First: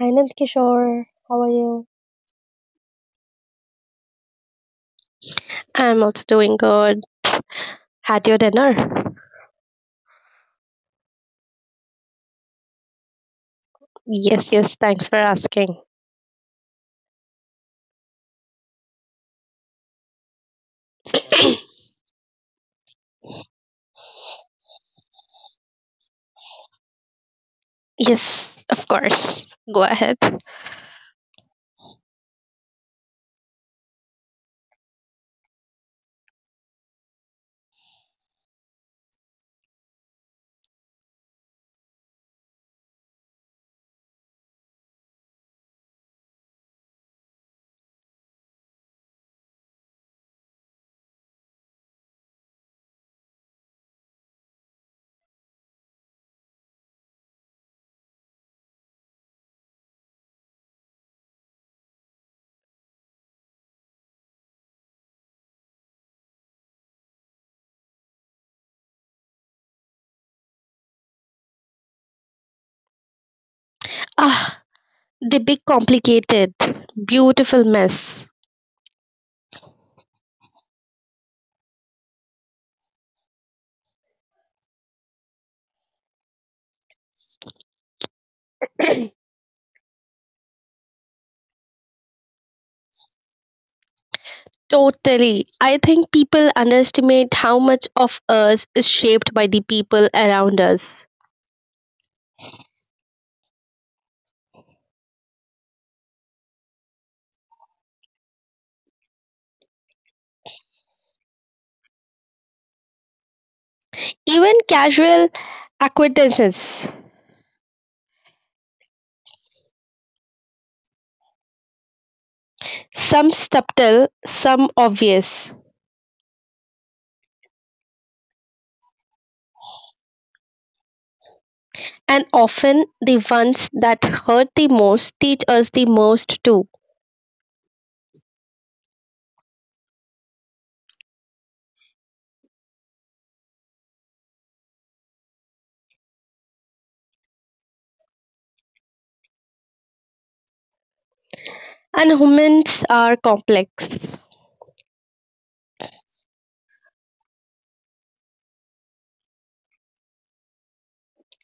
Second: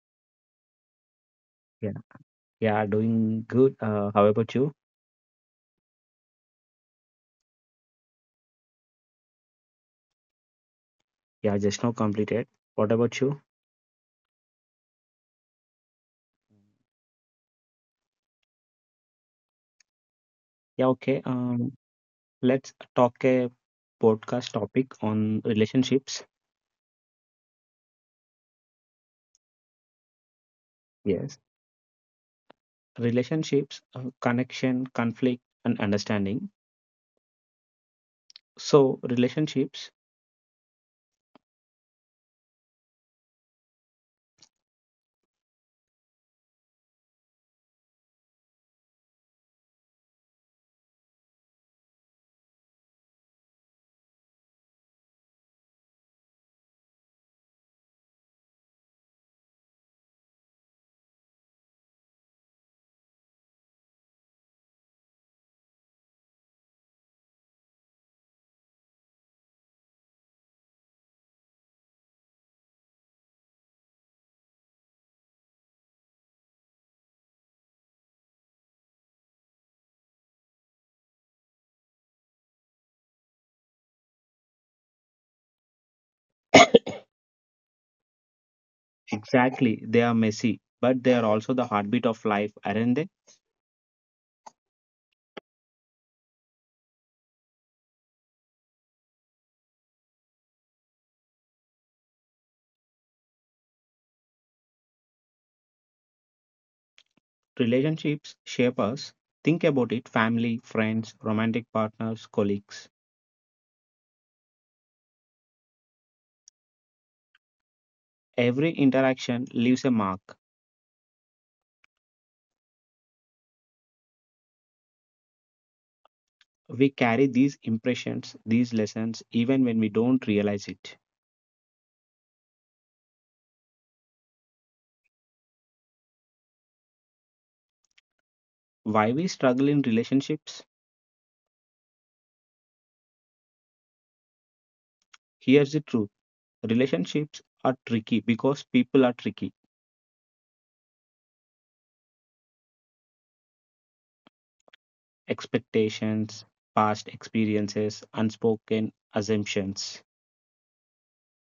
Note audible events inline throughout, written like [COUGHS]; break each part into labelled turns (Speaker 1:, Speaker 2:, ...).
Speaker 1: Hi Nandkishore, how are you?
Speaker 2: Yeah, yeah, doing good. How about you?
Speaker 1: I'm also doing good. Had your dinner?
Speaker 2: Yeah, just now completed. What about you?
Speaker 1: Yes, yes, thanks for asking.
Speaker 2: Yeah, okay. Um,
Speaker 1: [CLEARS THROAT]
Speaker 2: let's talk a podcast topic on relationships.
Speaker 1: Yes, of course. Go ahead.
Speaker 2: Yes, relationships, connection, conflict, and understanding. So, relationships,
Speaker 1: Ah, the big complicated, beautiful mess. [CLEARS THROAT]
Speaker 2: exactly, they are messy, but they are also the heartbeat of life, aren't they?
Speaker 1: Totally. I think people underestimate how much of us is shaped by the people around us.
Speaker 2: Relationships shape us. Think about it: family, friends, romantic partners, colleagues.
Speaker 1: Even casual acquaintances,
Speaker 2: Every interaction leaves a mark.
Speaker 1: some subtle, some obvious.
Speaker 2: We carry these impressions, these lessons, even when we don't realize it.
Speaker 1: And often the ones that hurt the most teach us the most too.
Speaker 2: Why we struggle in relationships? Here's the truth, relationships are tricky because people are tricky.
Speaker 1: And humans are complex.
Speaker 2: Expectations, past experiences, unspoken assumptions.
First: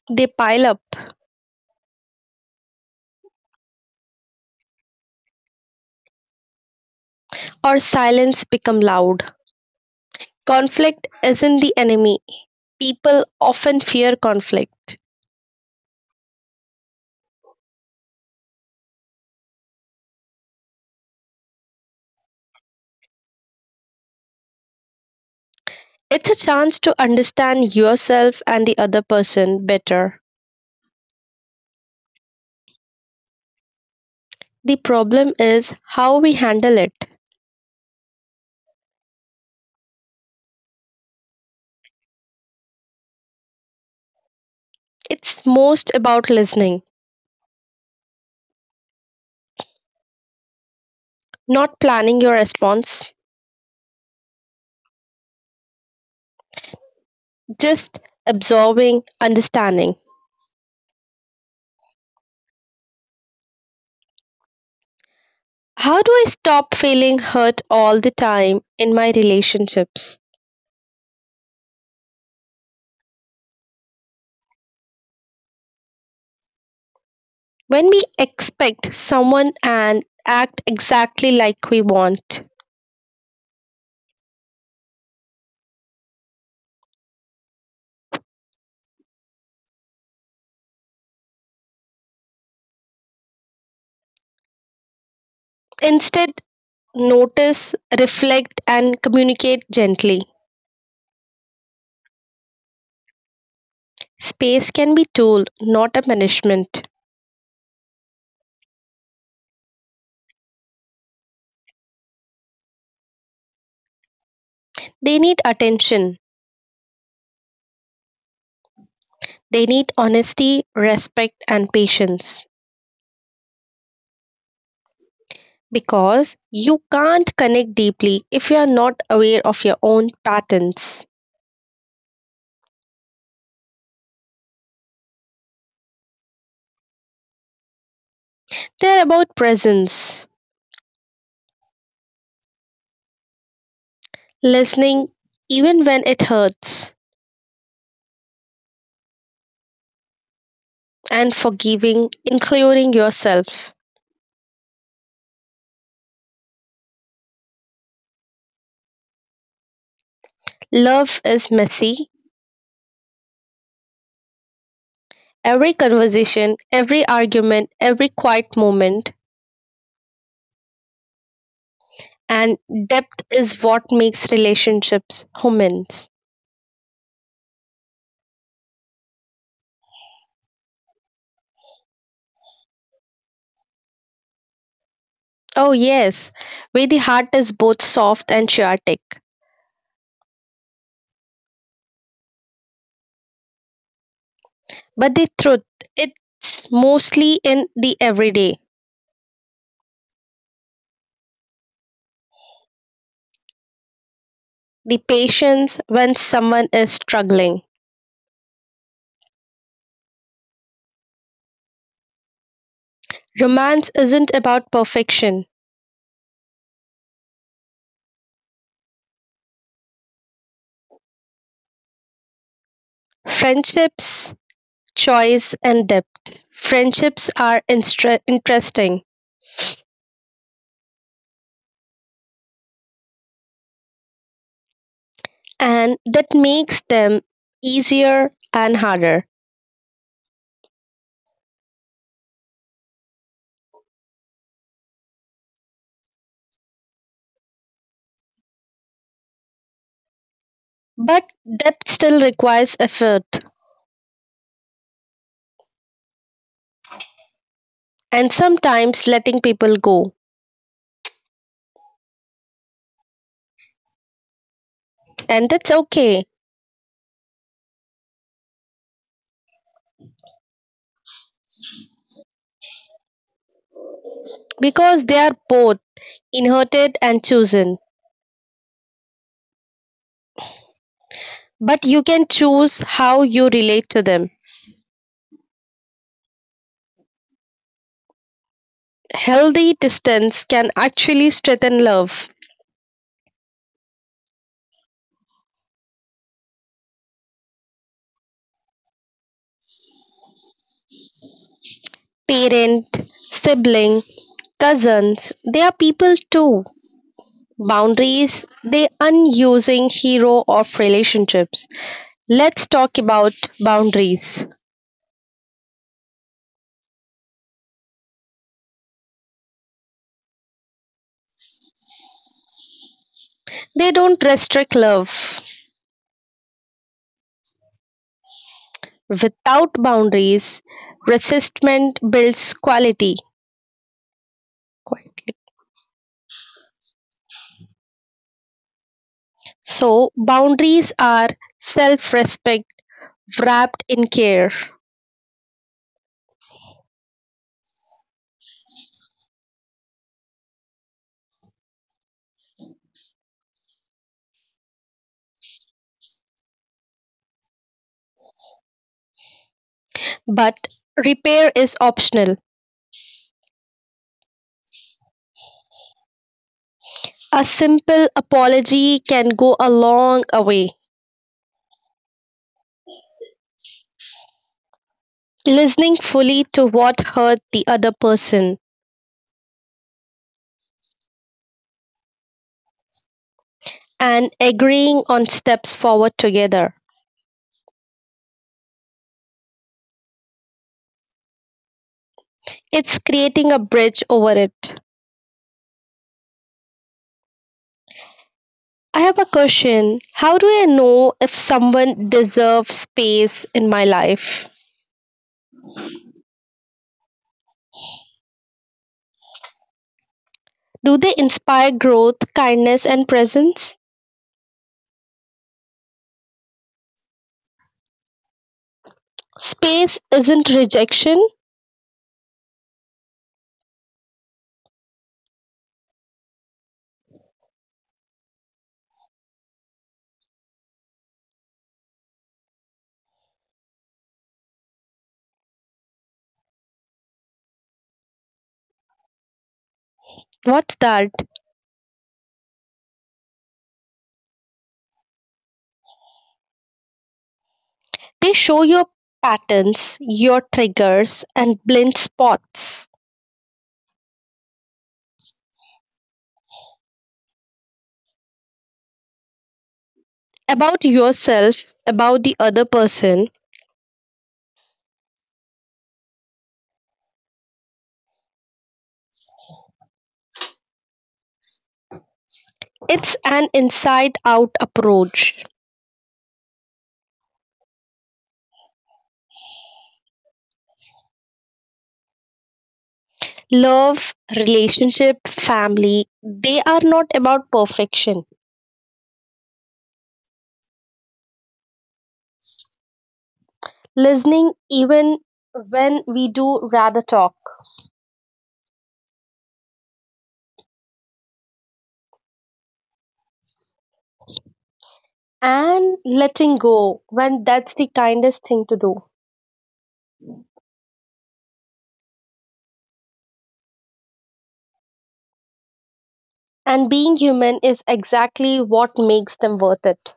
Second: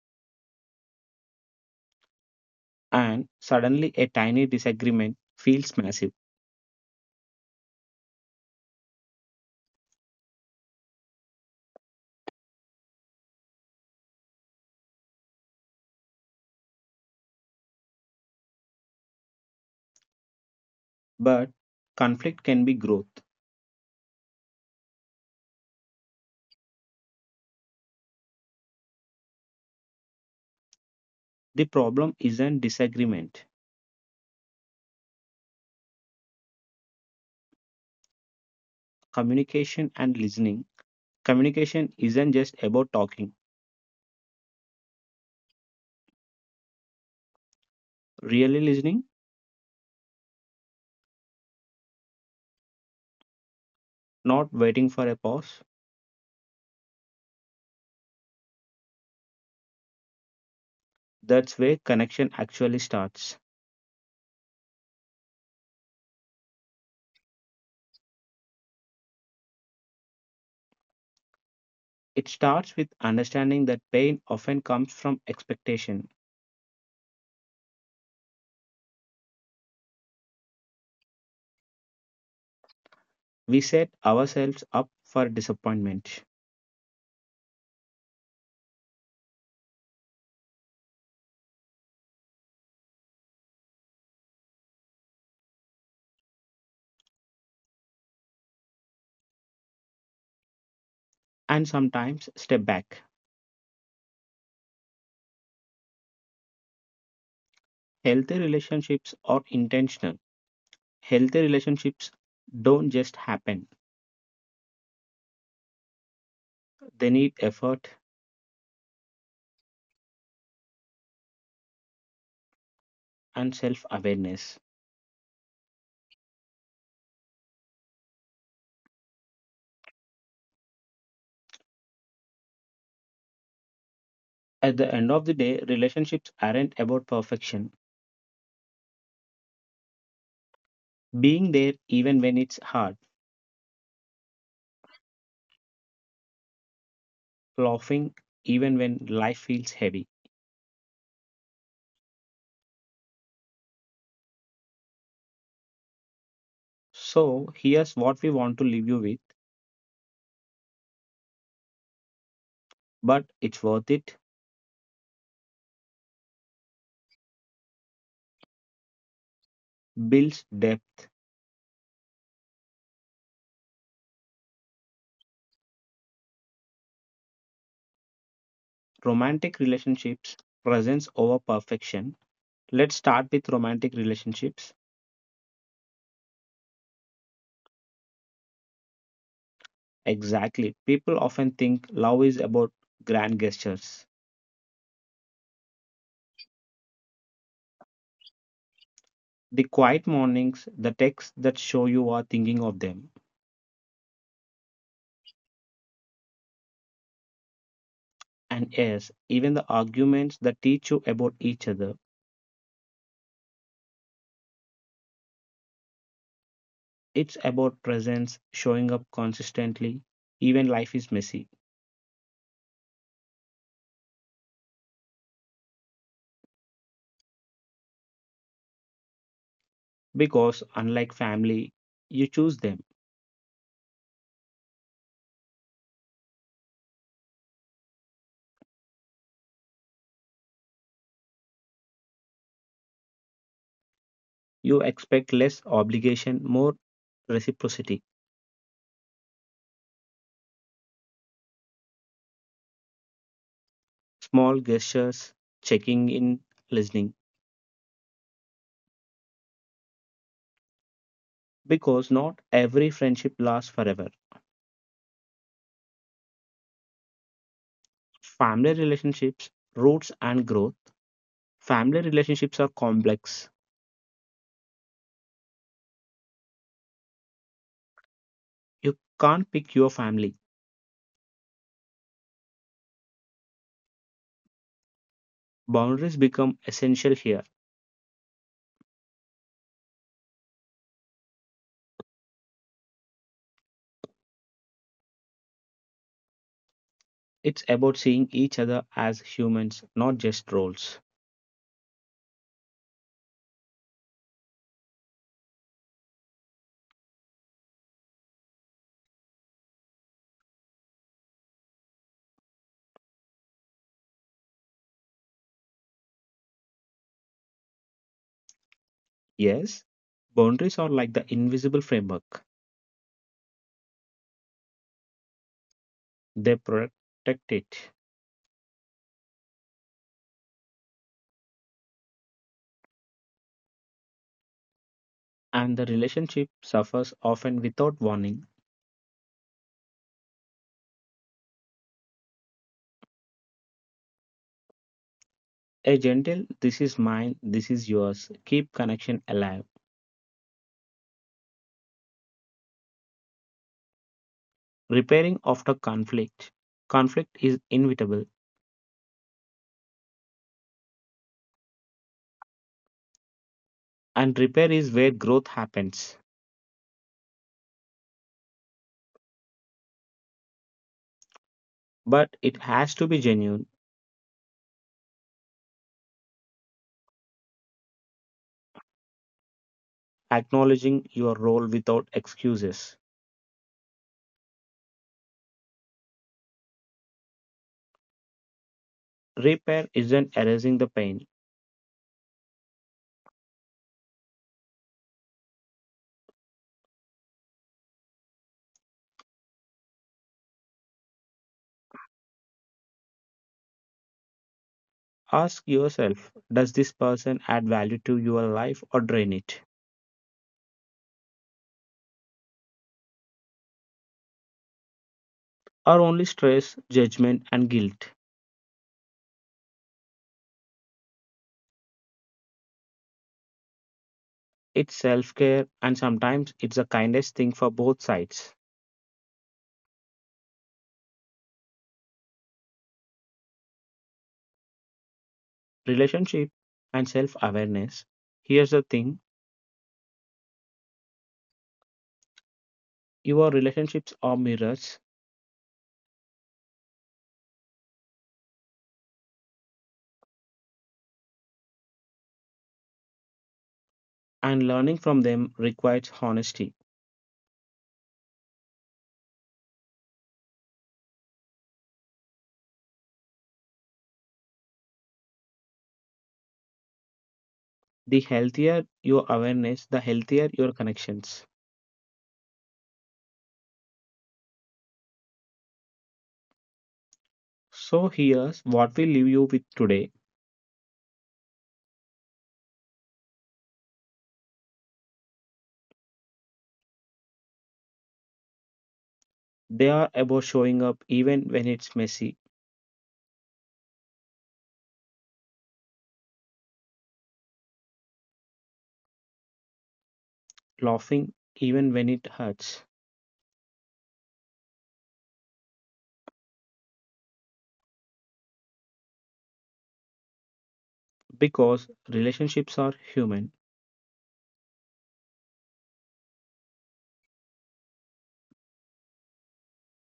Speaker 1: They pile up,
Speaker 2: And suddenly a tiny disagreement feels massive.
Speaker 1: or silence become loud. Conflict isn't the enemy. People often fear conflict.
Speaker 2: But conflict can be growth.
Speaker 1: It's a chance to understand yourself and the other person better.
Speaker 2: The problem isn't disagreement,
Speaker 1: The problem is how we handle it.
Speaker 2: communication and listening. Communication isn't just about talking.
Speaker 1: It's most about listening,
Speaker 2: Really listening,
Speaker 1: not planning your response,
Speaker 2: not waiting for a pause.
Speaker 1: just absorbing, understanding.
Speaker 2: That's where connection actually starts.
Speaker 1: How do I stop feeling hurt all the time in my relationships?
Speaker 2: It starts with understanding that pain often comes from expectation.
Speaker 1: When we expect someone and act exactly like we want.
Speaker 2: We set ourselves up for disappointment,
Speaker 1: Instead, notice, reflect, and communicate gently.
Speaker 2: and sometimes step back.
Speaker 1: Space can be tool, not a punishment.
Speaker 2: Healthy relationships are intentional. Healthy relationships don't just happen,
Speaker 1: They need attention.
Speaker 2: they need effort
Speaker 1: They need honesty, respect, and patience.
Speaker 2: and self awareness.
Speaker 1: Because you can't connect deeply if you are not aware of your own patterns.
Speaker 2: At the end of the day, relationships aren't about perfection.
Speaker 1: They're about presence.
Speaker 2: Being there even when it's hard,
Speaker 1: Listening even when it hurts,
Speaker 2: laughing even when life feels heavy.
Speaker 1: and forgiving, including yourself.
Speaker 2: So here's what we want to leave you with,
Speaker 1: Love is messy.
Speaker 2: but it's worth it.
Speaker 1: Every conversation, every argument, every quiet moment,
Speaker 2: Builds depth,
Speaker 1: and depth is what makes relationships humans.
Speaker 2: romantic relationships, presence over perfection. Let's start with romantic relationships.
Speaker 1: Oh, yes, where the heart is both soft and chaotic.
Speaker 2: Exactly. People often think love is about grand gestures.
Speaker 1: But the truth, it's mostly in the everyday,
Speaker 2: The quiet mornings, the texts that show you are thinking of them.
Speaker 1: the patience when someone is struggling.
Speaker 2: And yes, even the arguments that teach you about each other.
Speaker 1: Romance isn't about perfection.
Speaker 2: It's about presence, showing up consistently, even life is messy.
Speaker 1: Friendships choice and depth. Friendships are interesting,
Speaker 2: Because unlike family, you choose them.
Speaker 1: and that makes them easier and harder.
Speaker 2: You expect less obligation, more reciprocity,
Speaker 1: But depth still requires effort
Speaker 2: small gestures, checking in, listening.
Speaker 1: and sometimes letting people go.
Speaker 2: Because not every friendship lasts forever.
Speaker 1: And that's okay
Speaker 2: Family relationships, roots, and growth. Family relationships are complex.
Speaker 1: because they are both inherited and chosen.
Speaker 2: You can't pick your family.
Speaker 1: But you can choose how you relate to them.
Speaker 2: Boundaries become essential here.
Speaker 1: Healthy distance can actually strengthen love.
Speaker 2: It's about seeing each other as humans, not just roles.
Speaker 1: Parent, sibling, cousins, they are people too. Boundaries, the unusing hero of relationships. Let's talk about boundaries.
Speaker 2: Yes, boundaries are like the invisible framework.
Speaker 1: They don't restrict love.
Speaker 2: They protect it,
Speaker 1: Without boundaries, resistment builds quality.
Speaker 2: and the relationship suffers often without warning.
Speaker 1: So, boundaries are self respect wrapped in care.
Speaker 2: A gentle, this is mine, this is yours, keep connection alive. Repairing after conflict. Conflict is inevitable,
Speaker 1: But repair is optional.
Speaker 2: and repair is where growth happens.
Speaker 1: A simple apology can go a long way.
Speaker 2: But it has to be genuine,
Speaker 1: Listening fully to what hurt the other person
Speaker 2: acknowledging your role without excuses.
Speaker 1: and agreeing on steps forward together.
Speaker 2: Repair isn't erasing the pain.
Speaker 1: It's creating a bridge over it. I have a question. How do I know if someone deserves space in my life?
Speaker 2: Ask yourself, does this person add value to your life or drain it?
Speaker 1: Do they inspire growth, kindness, and presence?
Speaker 2: Or only stress, judgment, and guilt?
Speaker 1: Space isn't rejection.
Speaker 2: It's self care, and sometimes it's the kindest thing for both sides, relationship and self awareness. Here's the thing,
Speaker 1: What's that?
Speaker 2: your relationships are mirrors,
Speaker 1: They show your patterns, your triggers, and blind spots
Speaker 2: and learning from them requires honesty.
Speaker 1: about yourself, about the other person.
Speaker 2: The healthier your awareness, the healthier your connections.
Speaker 1: It's an inside out approach.
Speaker 2: So, here's what we leave you with today,
Speaker 1: Love, relationship, family, they are not about perfection.
Speaker 2: they are about showing up even when it's messy,
Speaker 1: Listening even when we do rather talk.
Speaker 2: laughing even when it hurts,
Speaker 1: And letting go when that's the kindest thing to do.
Speaker 2: because relationships are human.
Speaker 1: And being human is exactly what makes them worth it.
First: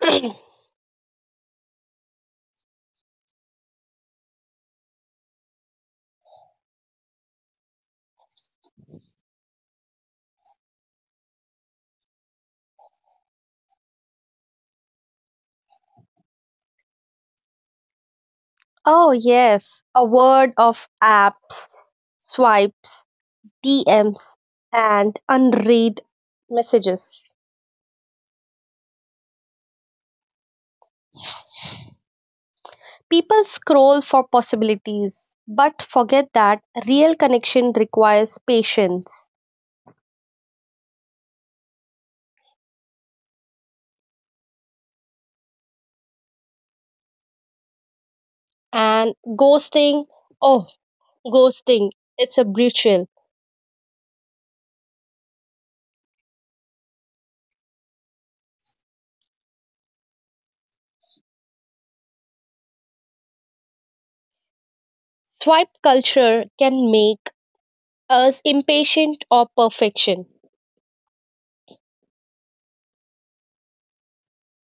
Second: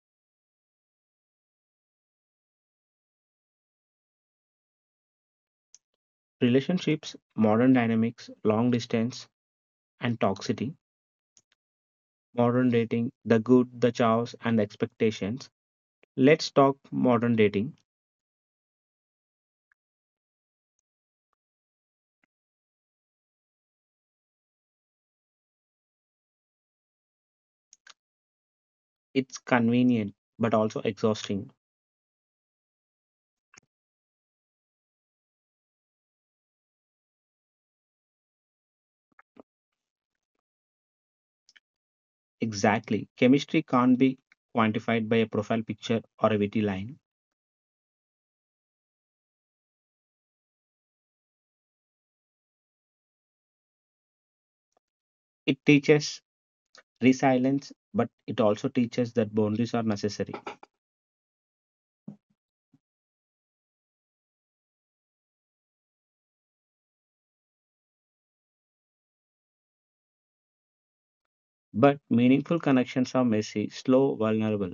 Speaker 1: [CLEARS THROAT]
Speaker 2: Relationships, modern dynamics, long distance, and toxicity, modern dating, the good, the chaos, and the expectations. Let's talk modern dating.
Speaker 1: Oh, yes, a word of apps, swipes, DMs, and unread messages.
Speaker 2: It's convenient but also exhausting.
Speaker 1: People scroll for possibilities, but forget that real connection requires patience.
Speaker 2: Exactly. Chemistry can't be quantified by a profile picture or a witty line.
Speaker 1: And ghosting, oh, ghosting, it's a brutal.
Speaker 2: It teaches resilience, but it also teaches that boundaries are necessary.
Speaker 1: Swipe culture can make us impatient of perfection.
Speaker 2: But meaningful connections are messy, slow, vulnerable,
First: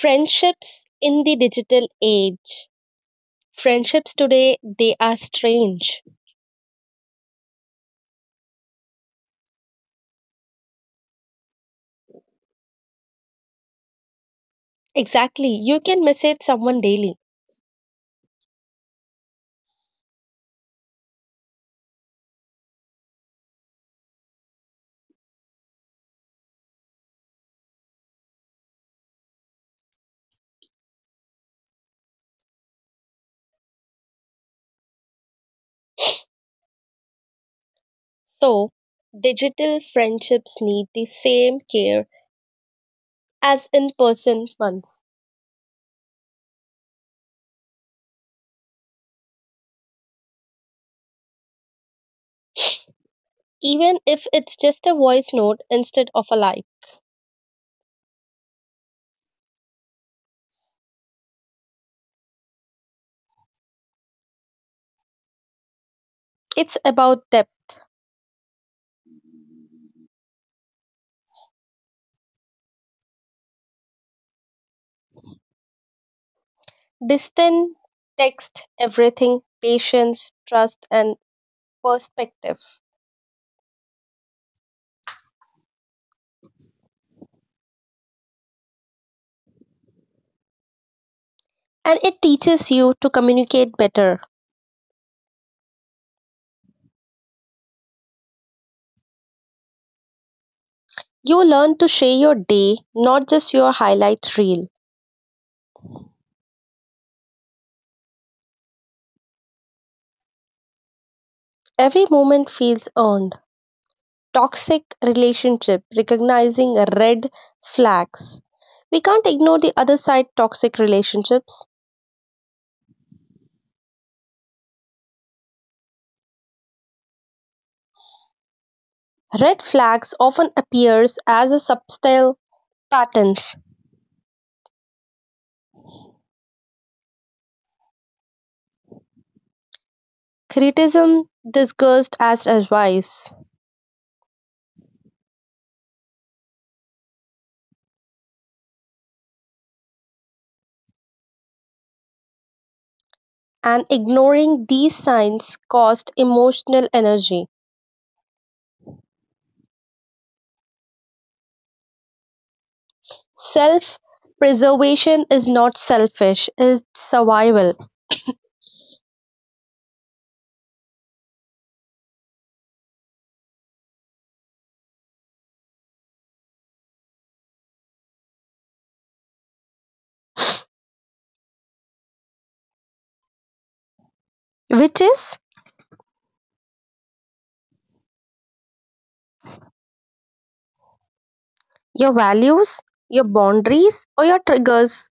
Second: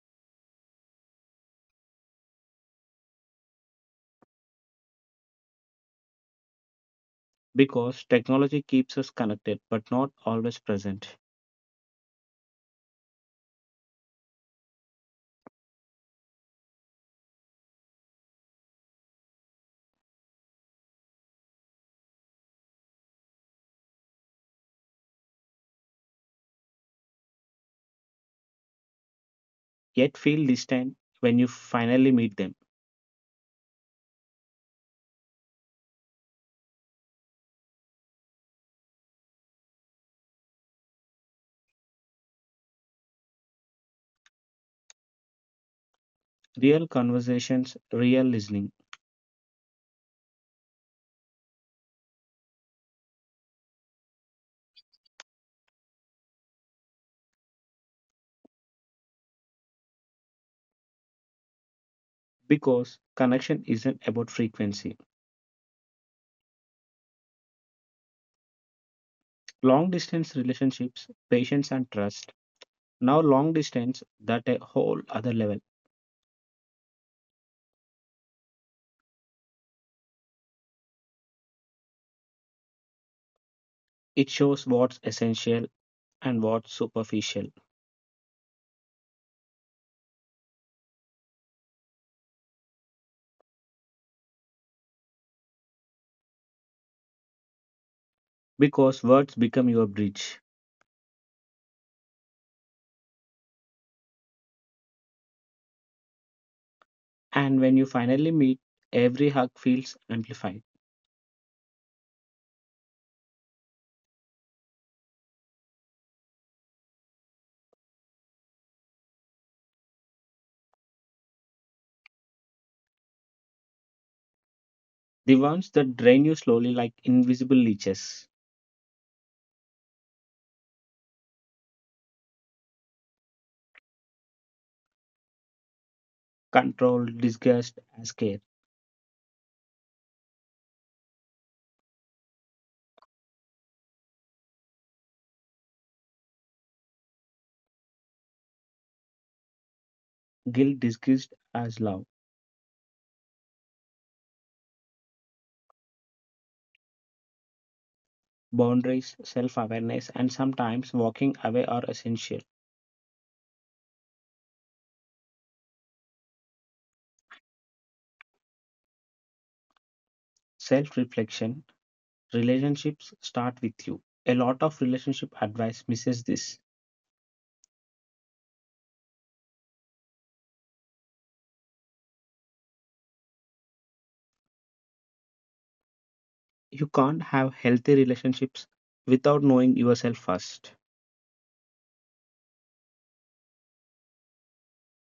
Speaker 1: Friendships in the digital age. Friendships today, they are strange.
Speaker 2: because technology keeps us connected but not always present.
Speaker 1: Exactly, you can message someone daily.
Speaker 2: Yet feel distant when you finally meet them.
Speaker 1: So, digital friendships need the same care as in person ones.
Speaker 2: Real conversations, real listening,
Speaker 1: Even if it's just a voice note instead of a life,
Speaker 2: because connection isn't about frequency.
Speaker 1: it's about depth.
Speaker 2: Long distance relationships, patience, and trust. Now, long distance that a whole other level.
Speaker 1: Distant text everything, patience, trust, and perspective.
Speaker 2: It shows what's essential and what's superficial,
Speaker 1: And it teaches you to communicate better.
Speaker 2: because words become your bridge.
Speaker 1: You learn to share your day, not just your highlight reel.
Speaker 2: And when you finally meet, every hug feels amplified.
Speaker 1: Every moment feels earned. Toxic relationship, recognizing red flags. We can't ignore the other side toxic relationships.
Speaker 2: The ones that drain you slowly like invisible leeches.
Speaker 1: Red flags often appears as a subtle patterns.
Speaker 2: Control, disgust, and scare.
Speaker 1: Criticism disguised as advice,
Speaker 2: Guilt disguised as love.
Speaker 1: and ignoring these signs cost emotional energy.
Speaker 2: Boundaries, self awareness, and sometimes walking away are essential.
Speaker 1: Self-preservation is not selfish, it's survival. [COUGHS]
Speaker 2: Self reflection, relationships start with you. A lot of relationship advice misses this.
Speaker 1: Which is
Speaker 2: You can't have healthy relationships without knowing yourself first
Speaker 1: your values, your boundaries, or your triggers.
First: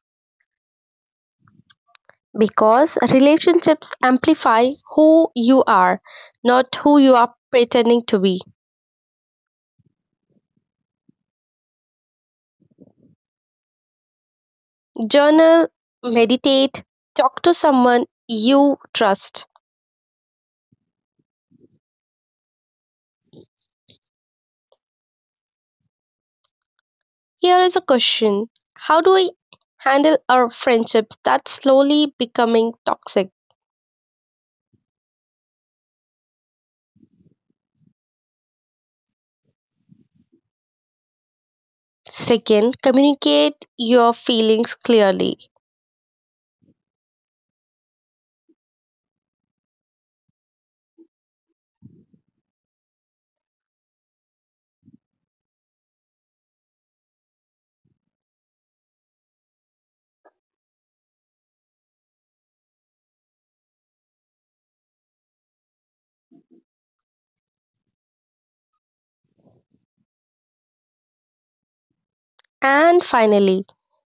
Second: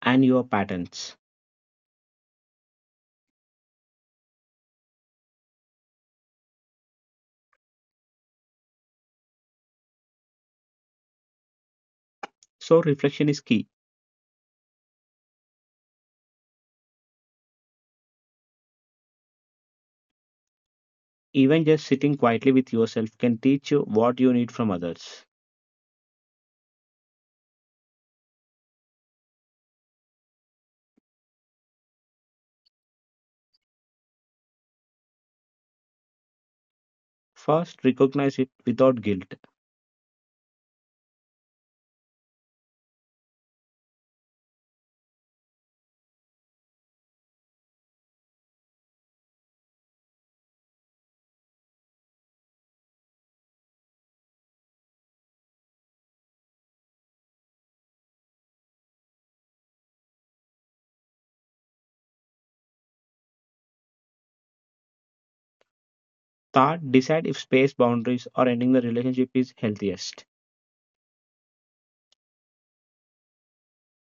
Speaker 2: and your patterns.
Speaker 1: Because relationships amplify who you are, not who you are pretending to be.
Speaker 2: So, reflection is key.
Speaker 1: Journal, meditate, talk to someone you trust.
Speaker 2: Even just sitting quietly with yourself can teach you what you need from others.
Speaker 1: Here is a question: how do we handle our friendships that's slowly becoming toxic?
Speaker 2: First, recognize it without guilt.
Speaker 1: Second, communicate your feelings clearly.
Speaker 2: Third, decide if space boundaries or ending the relationship is healthiest.
Speaker 1: And finally,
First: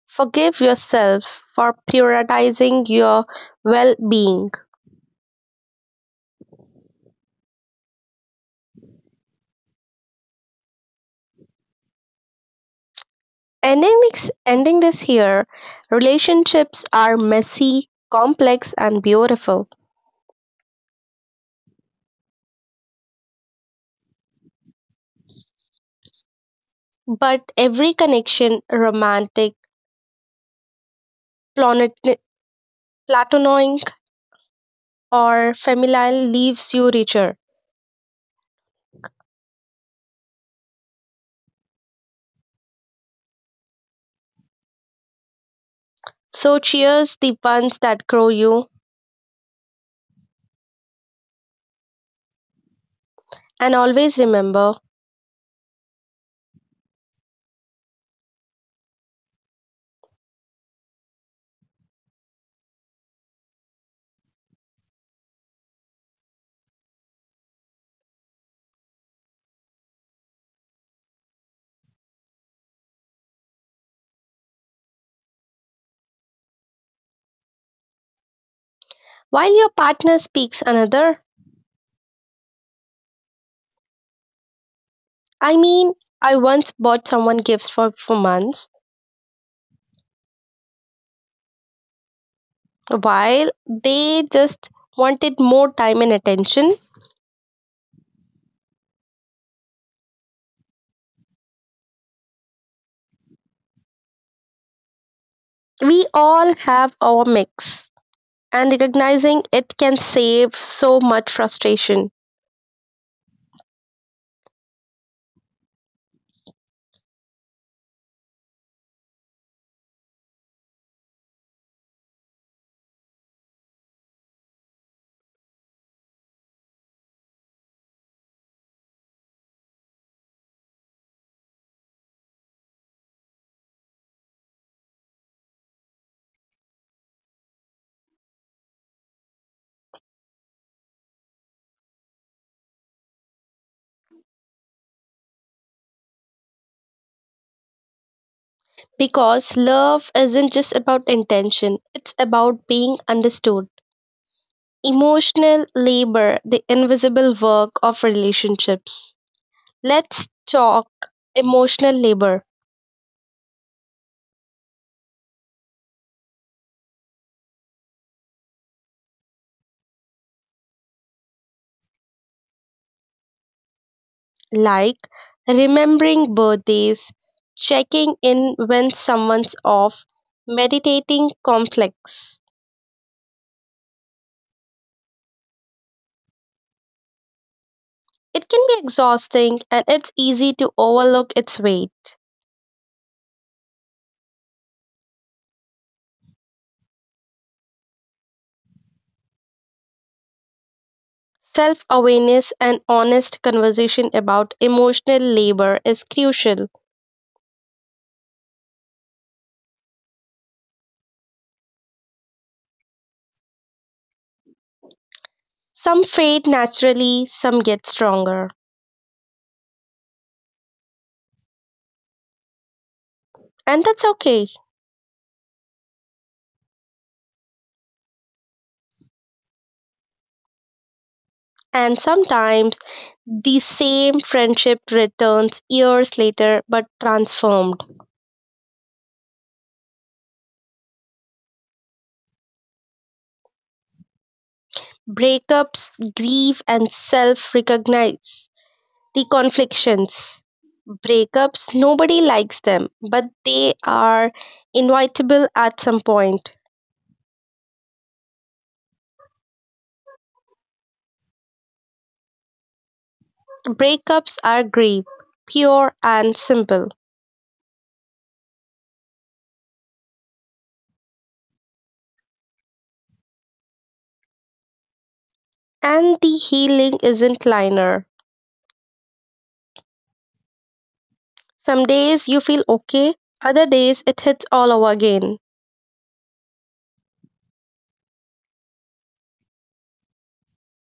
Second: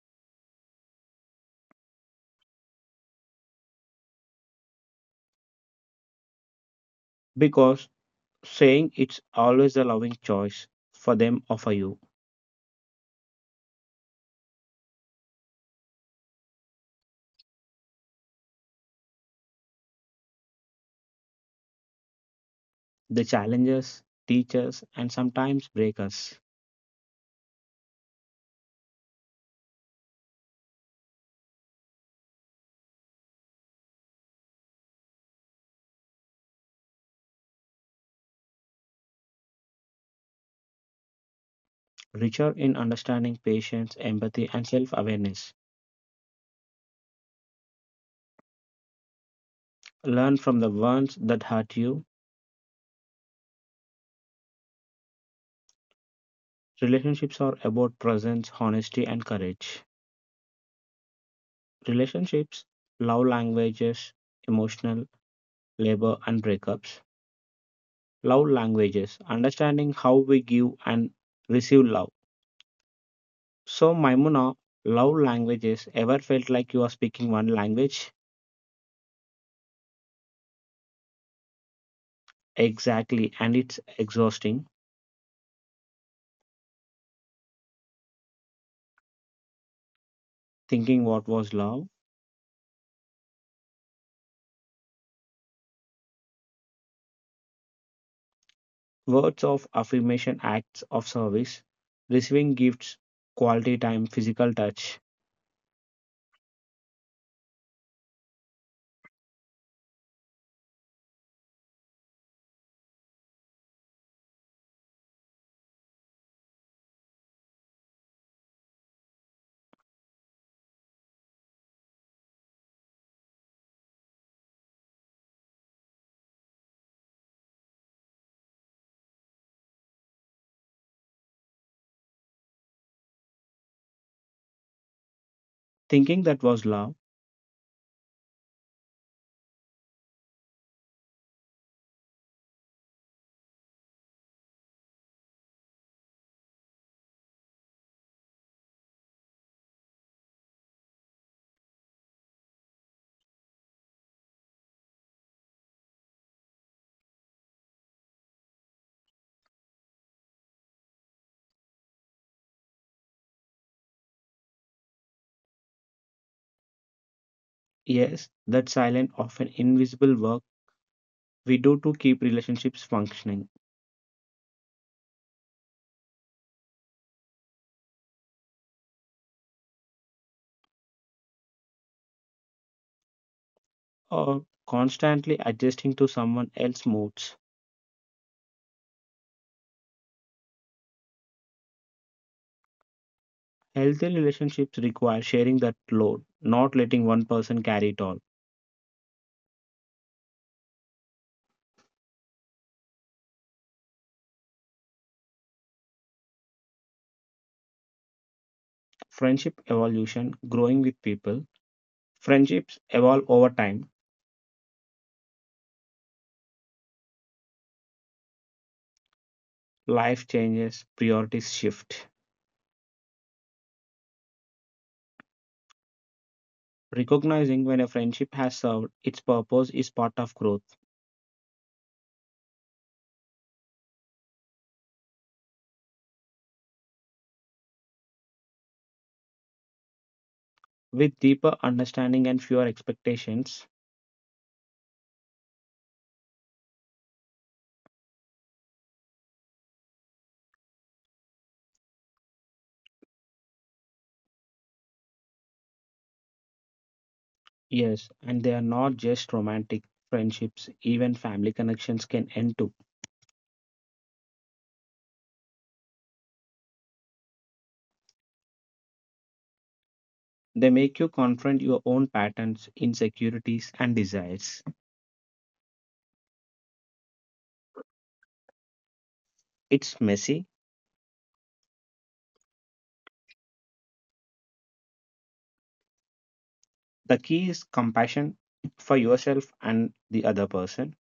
Speaker 1: forgive yourself for prioritizing your well being.
Speaker 2: Because saying it's always a loving choice for them or for you.
Speaker 1: Ending this here, relationships are messy, complex, and beautiful.
Speaker 2: They challenge us, teach us, and sometimes break us.
Speaker 1: But every connection, romantic, platonic, or familial leaves you richer.
Speaker 2: Richer in understanding patience, empathy, and self awareness.
Speaker 1: So cheers the ones that grow you,
Speaker 2: Learn from the ones that hurt you.
Speaker 1: and always remember,
Speaker 2: Relationships are about presence, honesty, and courage. Relationships, love languages, emotional, labor, and breakups. Love languages, understanding how we give and receive love. So, Maimuna, love languages ever felt like you are speaking one language?
Speaker 1: while your partner speaks another,
Speaker 2: Exactly, and it's exhausting
Speaker 1: I mean, I once bought someone gifts for months,
Speaker 2: thinking what was love.
Speaker 1: while they just wanted more time and attention.
Speaker 2: Words of affirmation, acts of service, receiving gifts, quality time, physical touch.
Speaker 1: We all have our mix, and recognizing it can save so much frustration.
Speaker 2: Thinking that was love.
Speaker 1: Because love isn't just about intention, it's about being understood. Emotional labor: the invisible work of relationships. Let's talk emotional labor,
Speaker 2: Yes, that silent, often invisible work we do to keep relationships functioning
Speaker 1: like remembering birthdays, checking in when someone's off, meditating conflicts.
Speaker 2: or constantly adjusting to someone else's moods.
Speaker 1: It can be exhausting and it's easy to overlook its weight.
Speaker 2: Healthy relationships require sharing that load, not letting one person carry it all.
Speaker 1: Self awareness and honest conversation about emotional labor is crucial.
Speaker 2: Friendship evolution, growing with people. Friendships evolve over time,
Speaker 1: Some fade naturally, some get stronger.
Speaker 2: life changes, priorities shift.
Speaker 1: And that's okay.
Speaker 2: Recognizing when a friendship has served its purpose is part of growth.
Speaker 1: And sometimes the same friendship returns years later but transformed.
Speaker 2: With deeper understanding and fewer expectations,
Speaker 1: Breakups, grief, and self recognize the conflictions. Breakups, nobody likes them, but they are inevitable at some point.
Speaker 2: yes, and they are not just romantic friendships, even family connections can end too.
Speaker 1: Breakups are grief, pure and simple,
Speaker 2: They make you confront your own patterns, insecurities, and desires.
Speaker 1: and the healing isn't linear.
Speaker 2: It's messy.
Speaker 1: Some days you feel okay, other days it hits all over again.
Speaker 2: The key is compassion for yourself and the other person.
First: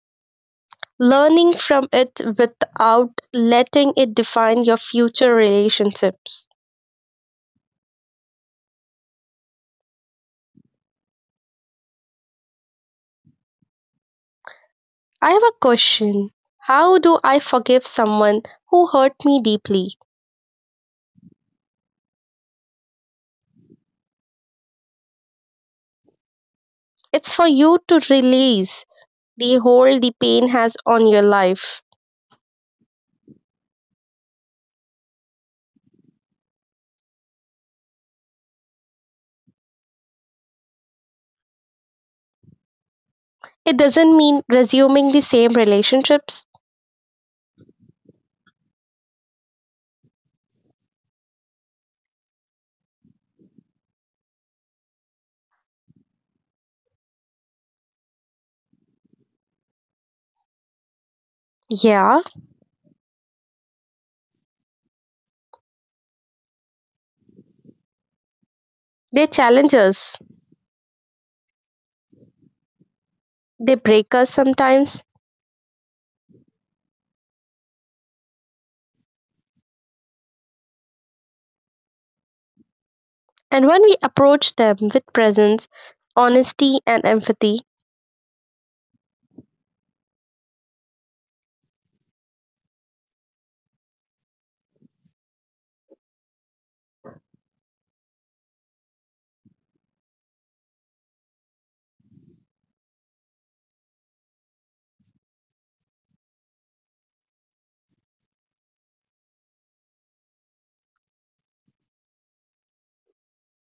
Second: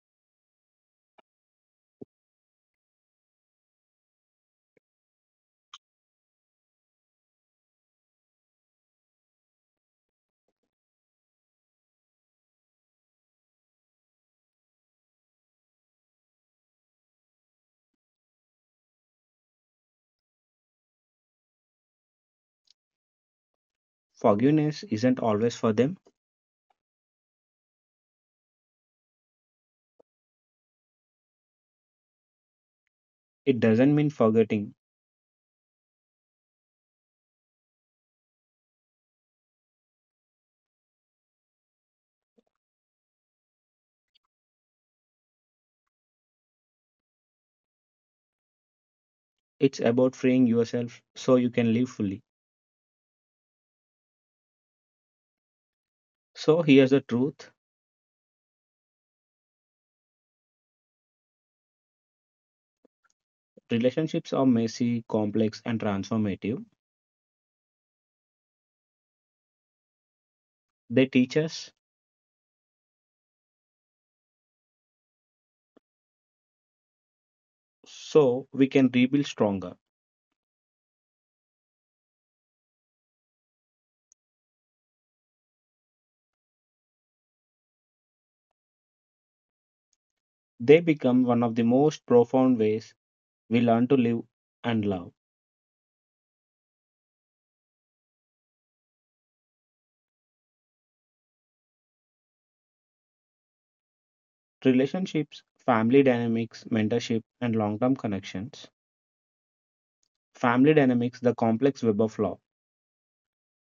Speaker 1: Learning from it without letting it define your future relationships. I have a question. How do I forgive someone who hurt me deeply?
Speaker 2: Forgiveness isn't always for them.
Speaker 1: It's for you to release the hold the pain has on your life.
Speaker 2: It doesn't mean forgetting.
Speaker 1: It doesn't mean resuming the same relationships.
Speaker 2: It's about freeing yourself so you can live fully. So here's the truth,
Speaker 1: Yeah,
Speaker 2: relationships are messy, complex, and transformative.
Speaker 1: they challenge us,
Speaker 2: They teach us
Speaker 1: they break us sometimes.
Speaker 2: so we can rebuild stronger.
Speaker 1: And when we approach them with presence, honesty, and empathy,
Speaker 2: They become one of the most profound ways we learn to live and love. Relationships, family dynamics, mentorship, and long term connections, family dynamics, the complex Weber flaw.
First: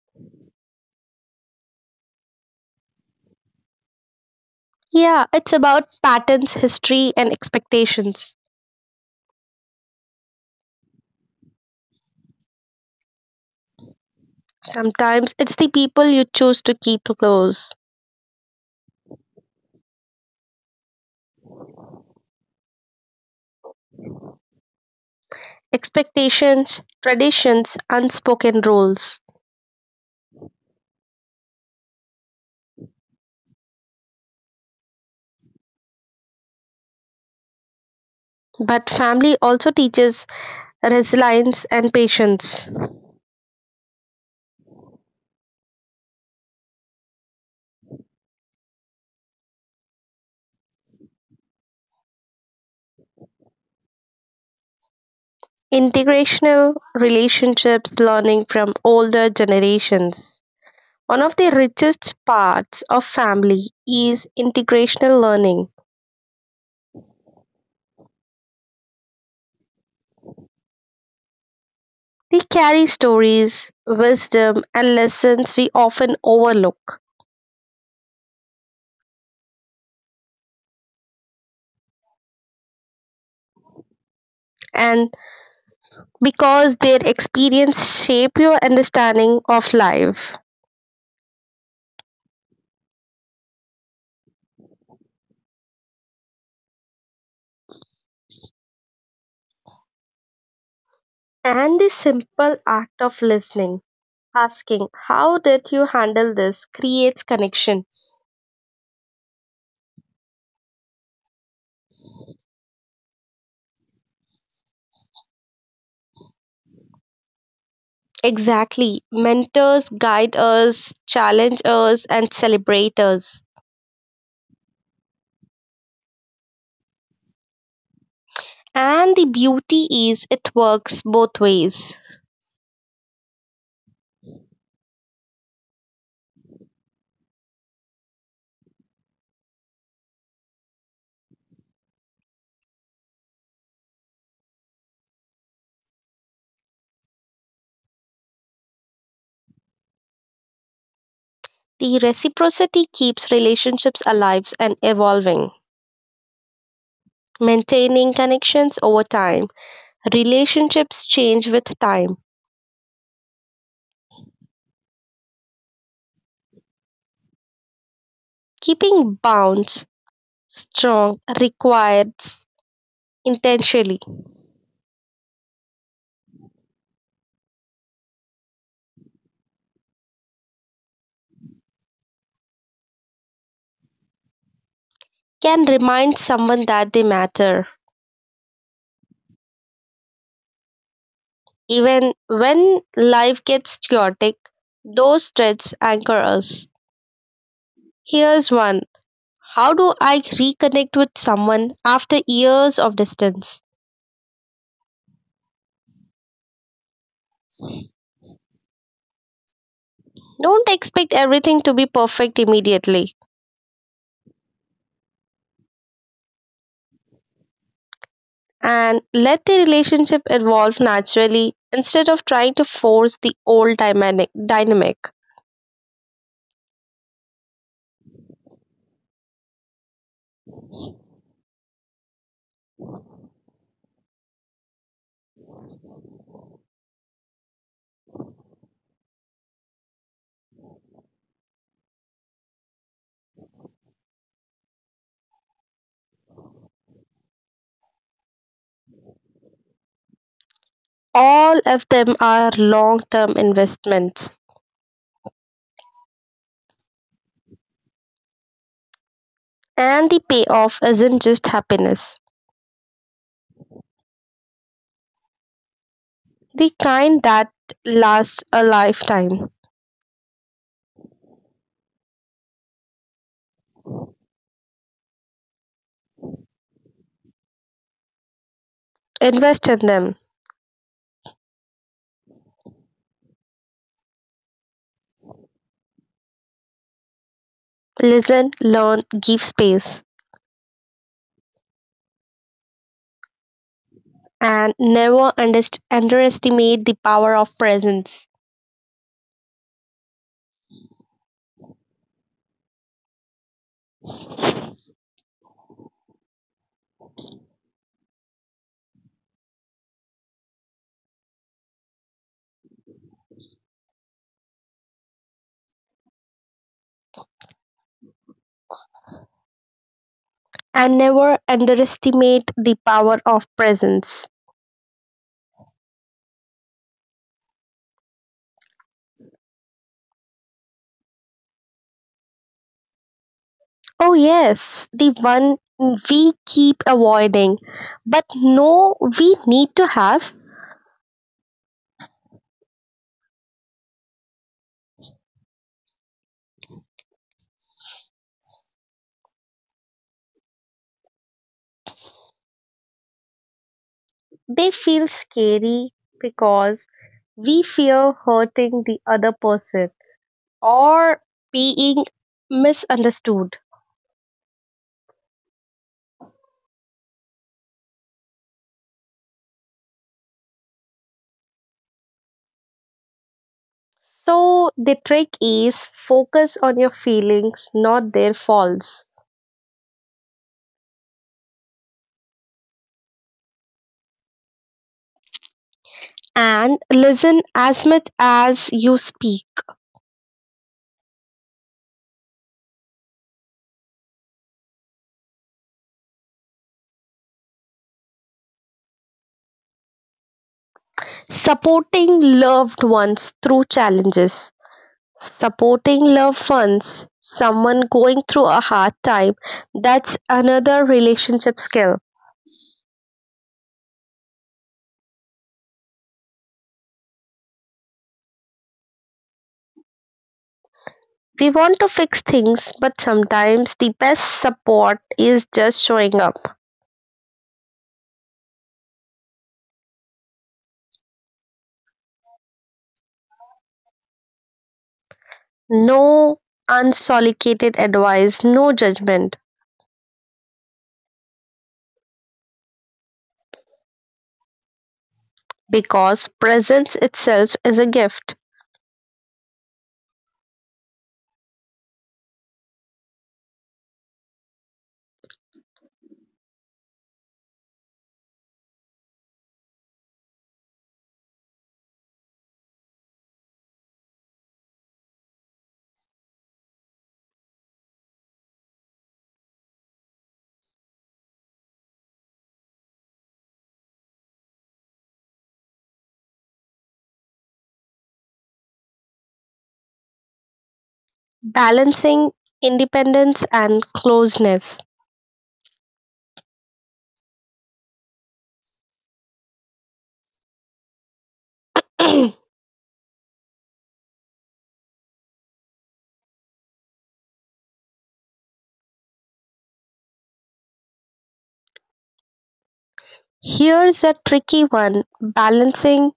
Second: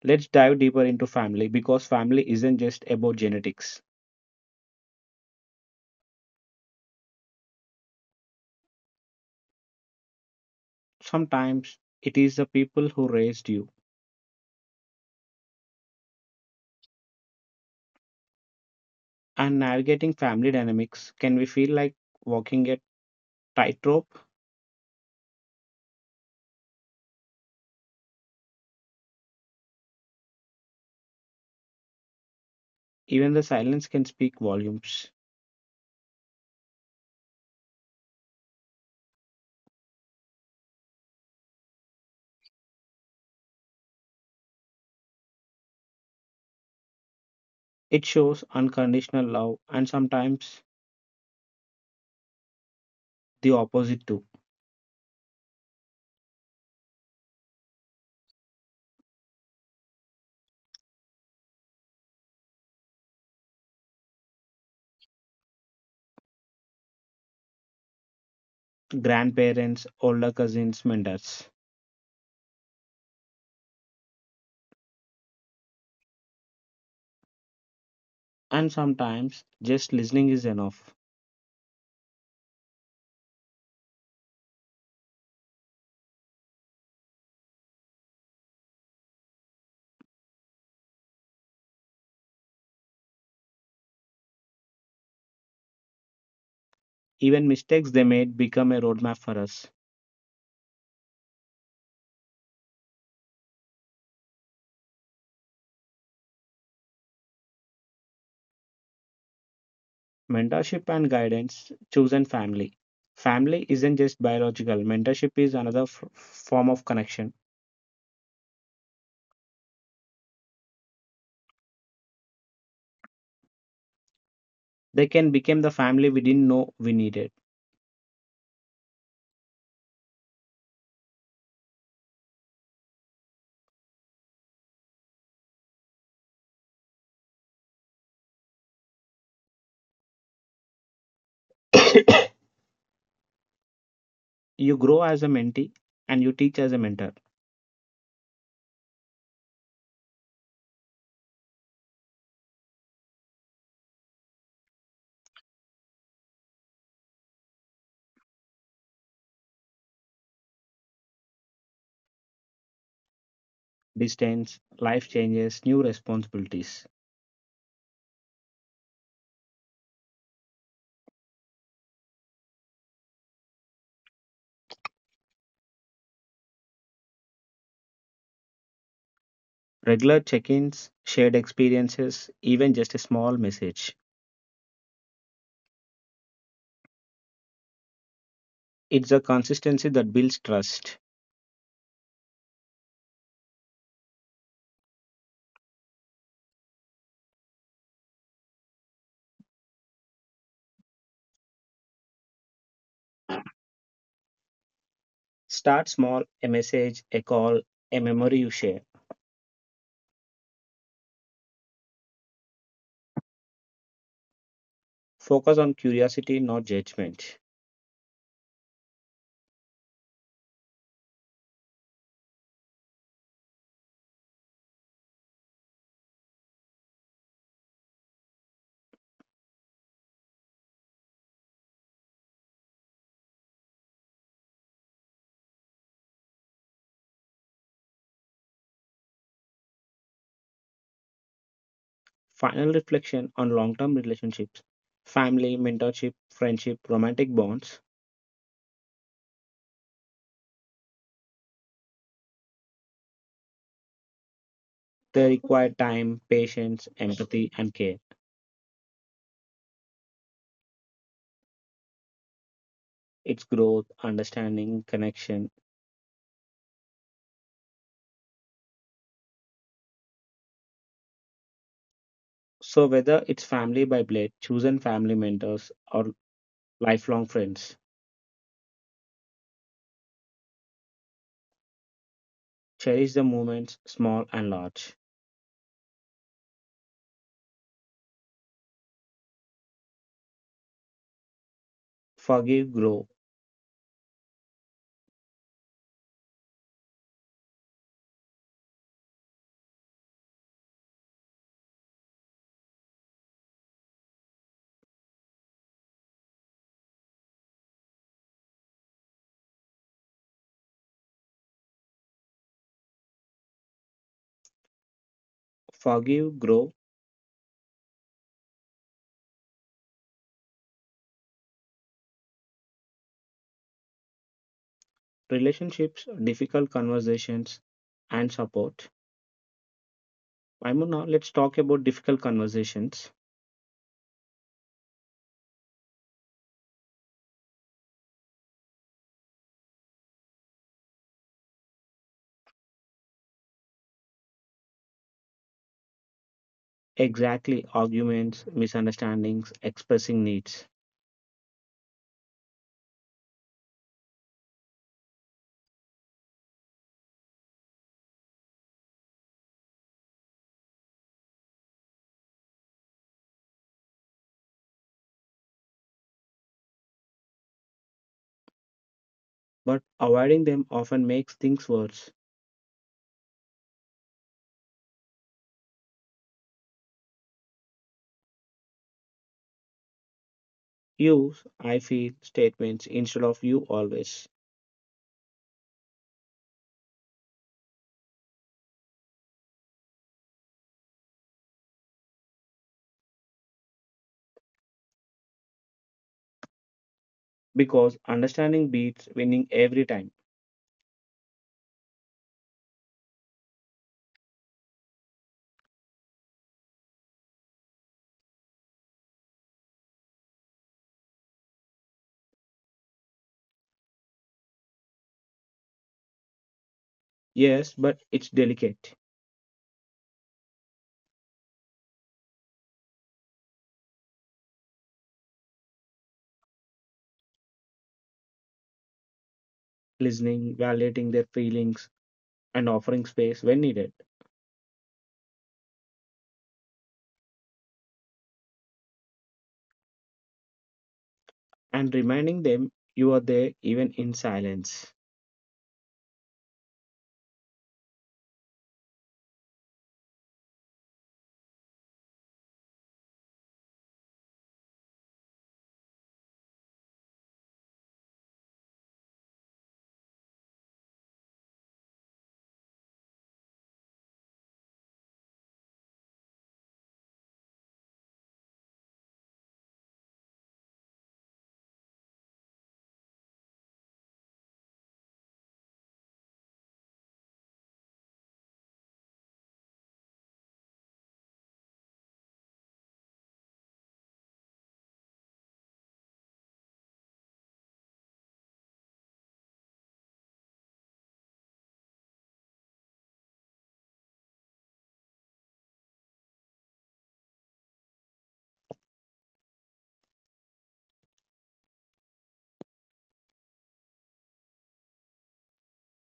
Speaker 2: Let's dive deeper into family because family isn't just about genetics.
Speaker 1: yeah, it's about patterns, history, and expectations.
Speaker 2: Sometimes it is the people who raised you,
Speaker 1: Sometimes it's the people you choose to keep close.
Speaker 2: and navigating family dynamics can we feel like walking a tightrope.
Speaker 1: Expectations, traditions, unspoken rules.
Speaker 2: Even the silence can speak volumes.
Speaker 1: But family also teaches resilience and patience.
Speaker 2: It shows unconditional love and sometimes the opposite too.
Speaker 1: Integrational relationships learning from older generations. One of the richest parts of family is integrational learning.
Speaker 2: Grandparents, older cousins, mentors.
Speaker 1: They carry stories, wisdom, and lessons we often overlook.
Speaker 2: And sometimes just listening is enough.
Speaker 1: And because their experience shape your understanding of life.
Speaker 2: Even mistakes they made become a roadmap for us.
Speaker 1: And the simple act of listening, asking, "How did you handle this?" creates connection.
Speaker 2: Mentorship and guidance, chosen family. Family isn't just biological, mentorship is another form of connection.
Speaker 1: Exactly. Mentors guide us, challenge us, and celebrate us.
Speaker 2: They can become the family we didn't know we needed.
Speaker 1: And the beauty is it works both ways.
Speaker 2: [COUGHS] You grow as a mentee and you teach as a mentor.
Speaker 1: The reciprocity keeps relationships alive and evolving, maintaining connections over time. Relationships change with time.
Speaker 2: Distance, life changes, new responsibilities,
Speaker 1: Keeping bonds strong requires intentionally
Speaker 2: regular check ins, shared experiences, even just a small message.
Speaker 1: can remind someone that they matter.
Speaker 2: It's a consistency that builds trust.
Speaker 1: Even when life gets chaotic, those threads anchor us. Here's one: how do I reconnect with someone after years of distance?
Speaker 2: Start small, a message, a call, a memory you share.
Speaker 1: Don't expect everything to be perfect immediately
Speaker 2: Focus on curiosity, not judgment.
Speaker 1: and let the relationship evolve naturally instead of trying to force the old dynamic.
Speaker 2: Final reflection on long term relationships, family, mentorship, friendship, romantic bonds.
Speaker 1: All of them are long term investments,
Speaker 2: They require time, patience, empathy, and care.
Speaker 1: and the payoff isn't just happiness,
Speaker 2: It's growth, understanding, connection.
Speaker 1: the kind that lasts a lifetime.
Speaker 2: So, whether it's family by blood, chosen family mentors, or lifelong friends,
Speaker 1: Invest in them.
Speaker 2: cherish the moments, small and large.
Speaker 1: Listen, learn, give space.
Speaker 2: Forgive, grow.
Speaker 1: And never underestimate the power of presence.
Speaker 2: Forgive, grow.
Speaker 1: And never underestimate the power of presence.
Speaker 2: Relationships, difficult conversations, and support. Maimuna, let's talk about difficult conversations.
Speaker 1: Oh, yes, the one we keep avoiding, but no, we need to have.
Speaker 2: Exactly, arguments, misunderstandings, expressing needs.
Speaker 1: They feel scary because we fear hurting the other person or being misunderstood.
Speaker 2: But avoiding them often makes things worse.
Speaker 1: So the trick is focus on your feelings, not their faults,
Speaker 2: Use I feel statements instead of you always.
Speaker 1: and listen as much as you speak.
Speaker 2: Because understanding beats winning every time.
Speaker 1: Supporting loved ones through challenges. Supporting loved ones, someone going through a hard time, that's another relationship skill.
Speaker 2: Yes, but it's delicate.
Speaker 1: We want to fix things, but sometimes the best support is just showing up.
Speaker 2: Listening, validating their feelings, and offering space when needed.
Speaker 1: No unsolicited advice, no judgment.
Speaker 2: And reminding them you are there even in silence.
Speaker 1: Because presence itself is a gift. Balancing independence and closeness. Here's a tricky one balancing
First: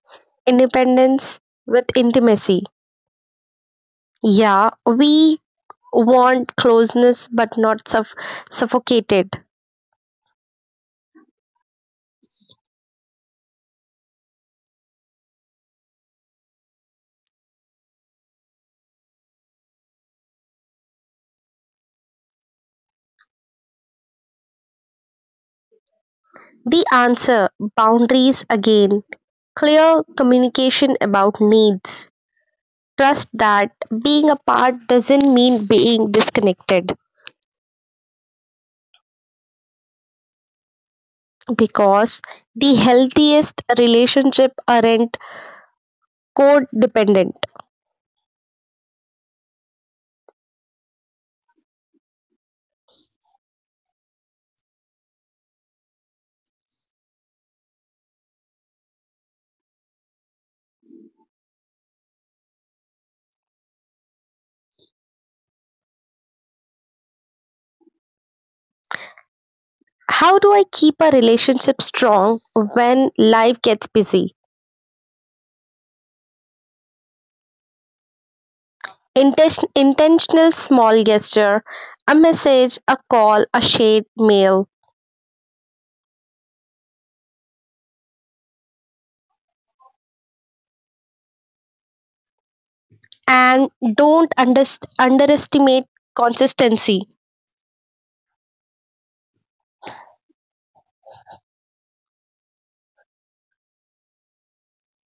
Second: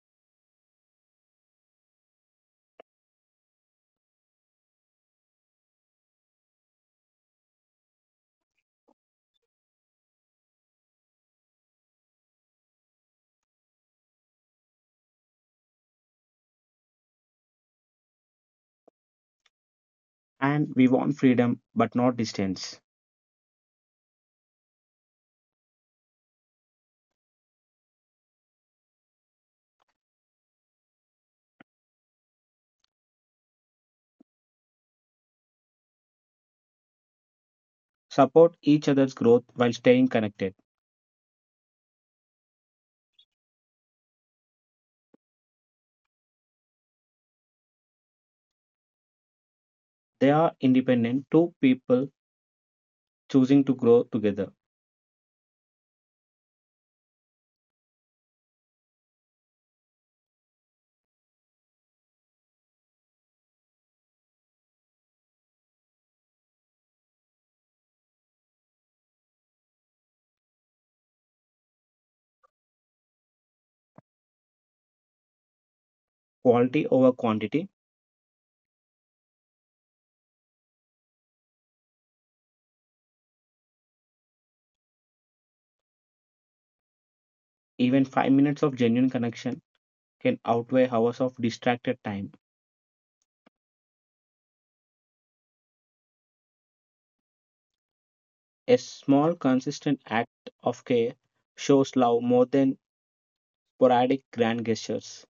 Speaker 1: independence with intimacy. Yeah, we want closeness but not suffocated?
Speaker 2: And we want freedom but not distance.
Speaker 1: The answer boundaries again. Clear communication about needs. Trust that being apart doesn't mean being disconnected
Speaker 2: Support each other's growth while staying connected.
Speaker 1: because the healthiest relationship aren't codependent.
Speaker 2: They are independent two people choosing to grow together.
Speaker 1: How do I keep a relationship strong when life gets busy?
Speaker 2: Quality over quantity,
Speaker 1: Intentional small gesture, a message, a call, a shared meal.
Speaker 2: even 5 minutes of genuine connection can outweigh hours of distracted time.
Speaker 1: And don't underst underestimate consistency.
Speaker 2: A small, consistent act of care shows love more than sporadic grand gestures.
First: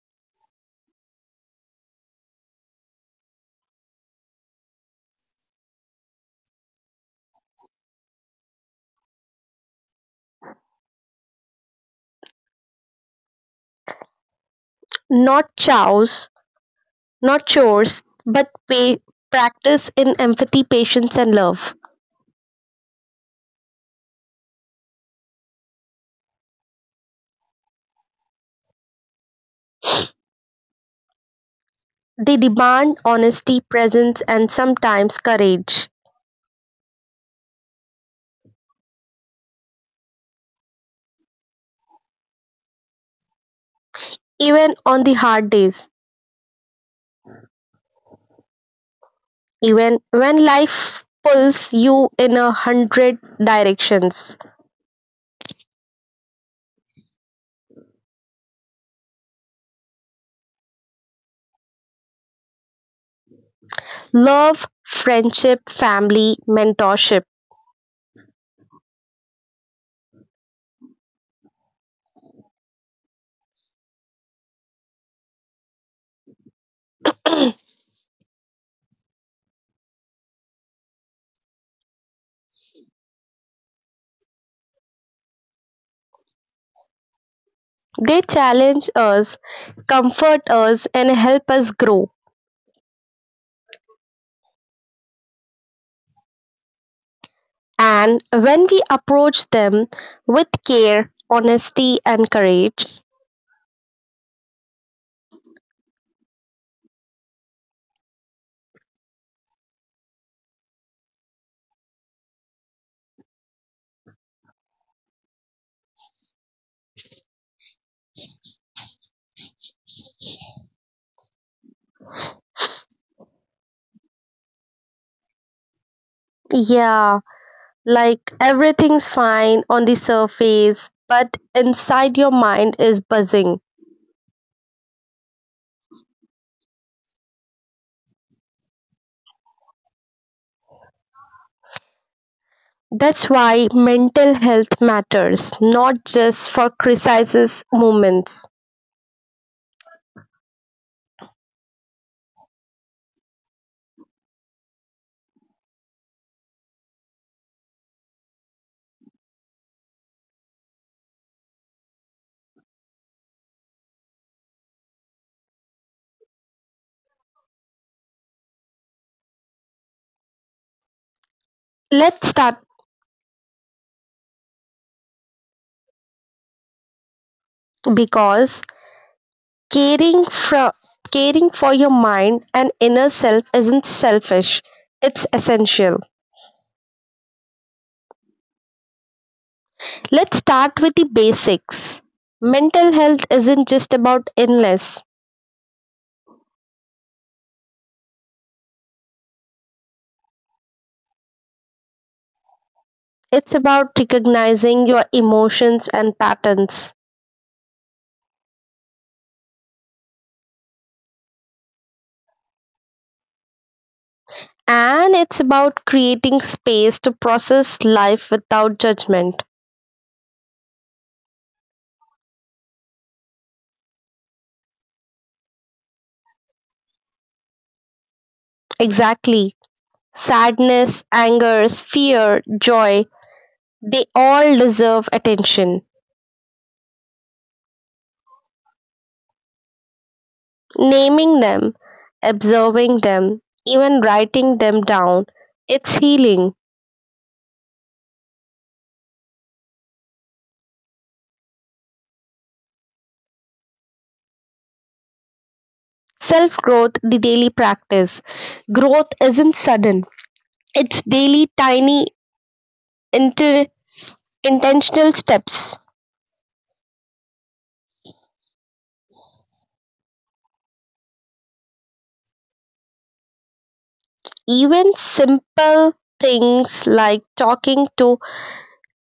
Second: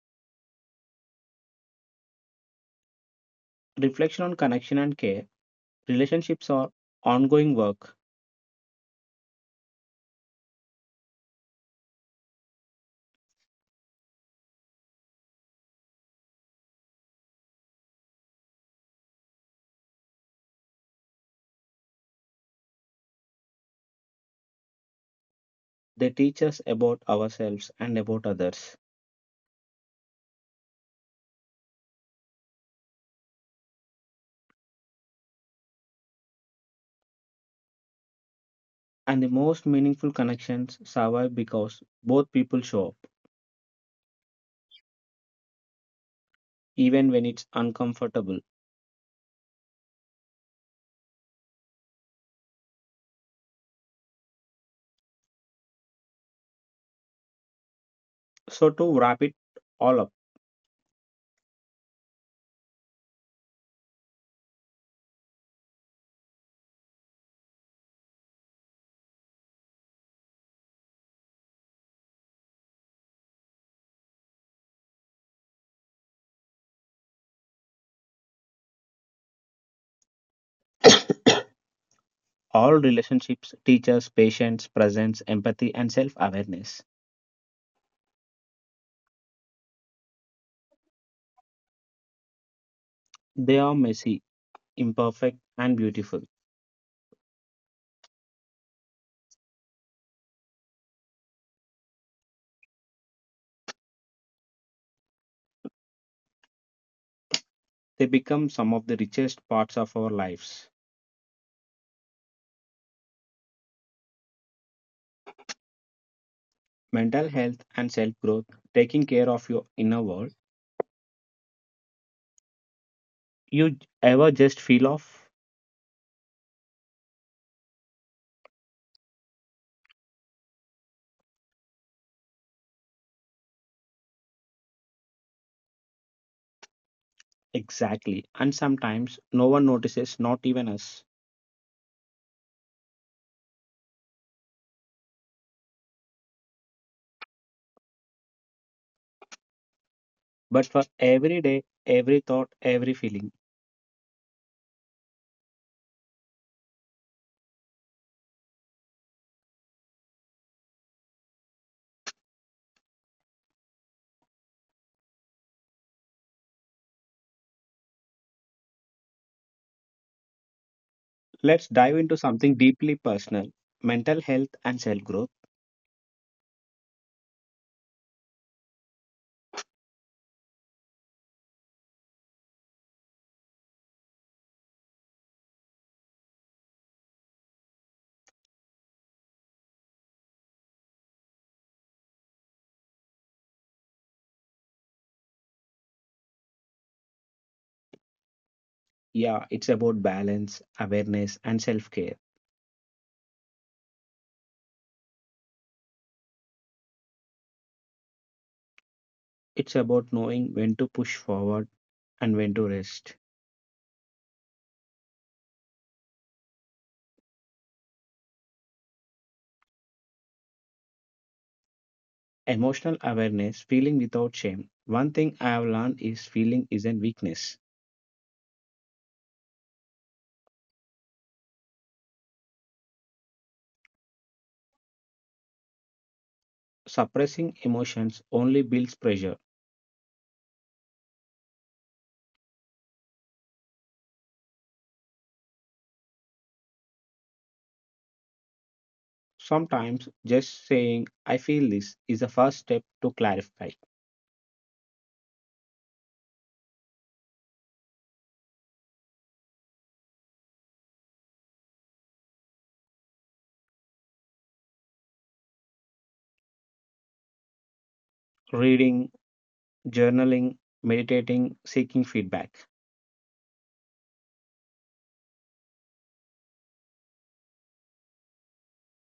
Speaker 2: Reflection on connection and care. Relationships are ongoing work,
Speaker 1: Not chows, not chores, but pay practice in empathy, patience, and love.
Speaker 2: they teach us about ourselves and about others.
Speaker 1: They demand honesty, presence, and sometimes courage,
Speaker 2: And the most meaningful connections survive because both people show up,
Speaker 1: even on the hard days,
Speaker 2: even when it's uncomfortable.
Speaker 1: even when life pulls you in a hundred directions.
Speaker 2: So, to wrap it all up,
Speaker 1: Love, friendship, family, mentorship.
Speaker 2: all relationships teach us patience, presence, empathy, and self awareness.
Speaker 1: They challenge us, comfort us, and help us grow.
Speaker 2: They are messy, imperfect, and beautiful.
Speaker 1: And when we approach them with care, honesty, and courage,
Speaker 2: They become some of the richest parts of our lives. Mental health and self growth, taking care of your inner world. You ever just feel off?
Speaker 1: yeah, like everything's fine on the surface, but inside your mind is buzzing.
Speaker 2: Exactly. And sometimes no one notices, not even us.
Speaker 1: That's why mental health matters, not just for crisis moments.
Speaker 2: But for every day, every thought, every feeling, let's dive into
Speaker 1: Let's
Speaker 2: something
Speaker 1: start
Speaker 2: deeply personal, mental health and self growth.
Speaker 1: because Caring for caring for your mind and inner self isn't selfish, it's essential. Let's start with the basics. Mental health isn't just about illness,
Speaker 2: Yeah, it's about balance, awareness, and self care.
Speaker 1: it's about recognizing your emotions and patterns.
Speaker 2: It's about knowing when to push forward and when to rest.
Speaker 1: And it's about creating space to process life without judgment.
Speaker 2: Emotional awareness, feeling without shame. One thing I have learned is feeling isn't weakness.
Speaker 1: Exactly. Sadness, anger, fear, joy, they all deserve attention.
Speaker 2: Suppressing emotions only builds pressure.
Speaker 1: Naming them, observing them, even writing them down, it's healing.
Speaker 2: Sometimes just saying, I feel this, is the first step to clarify.
Speaker 1: Self growth, the daily practice. Growth isn't sudden, it's daily, tiny, inter- intentional steps.
Speaker 2: Reading, journaling, meditating, seeking feedback.
Speaker 1: Even simple things like talking to,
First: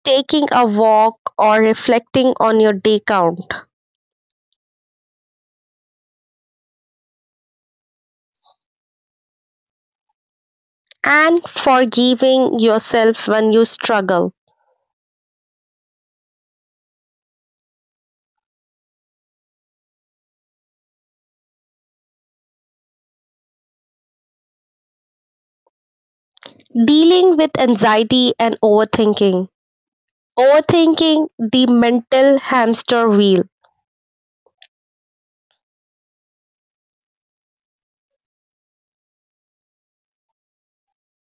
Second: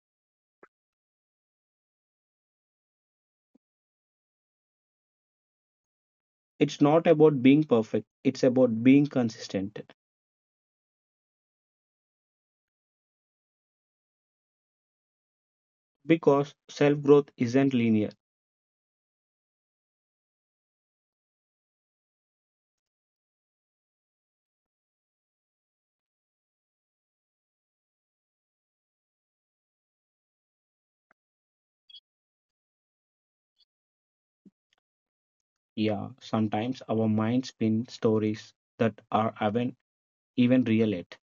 Speaker 1: taking a walk, or reflecting on your day count,
Speaker 2: It's not about being perfect, it's about being consistent
Speaker 1: and forgiving yourself when you struggle.
Speaker 2: because self growth isn't linear.
Speaker 1: Dealing with anxiety and overthinking. Overthinking, the mental hamster wheel.
Speaker 2: Yeah, sometimes our minds spin stories that are even real yet.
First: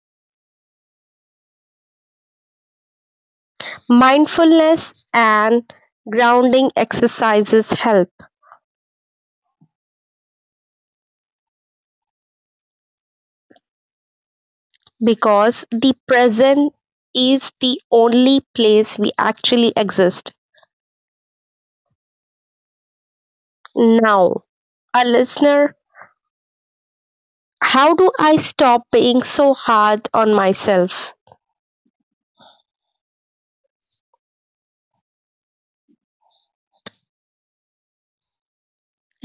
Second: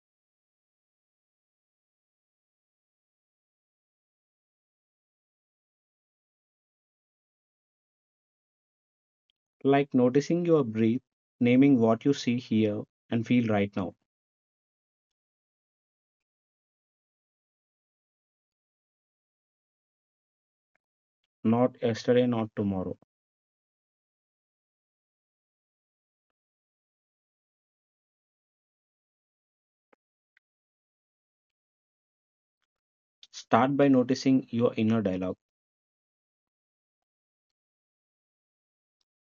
Speaker 1: Mindfulness and grounding exercises help
Speaker 2: Like noticing your breath, naming what you see, hear, and feel right now,
Speaker 1: because the present is the only place we actually exist.
Speaker 2: not yesterday, not tomorrow.
Speaker 1: Now, a listener, how do I stop being so hard on myself?
Speaker 2: Start by noticing your inner dialogue.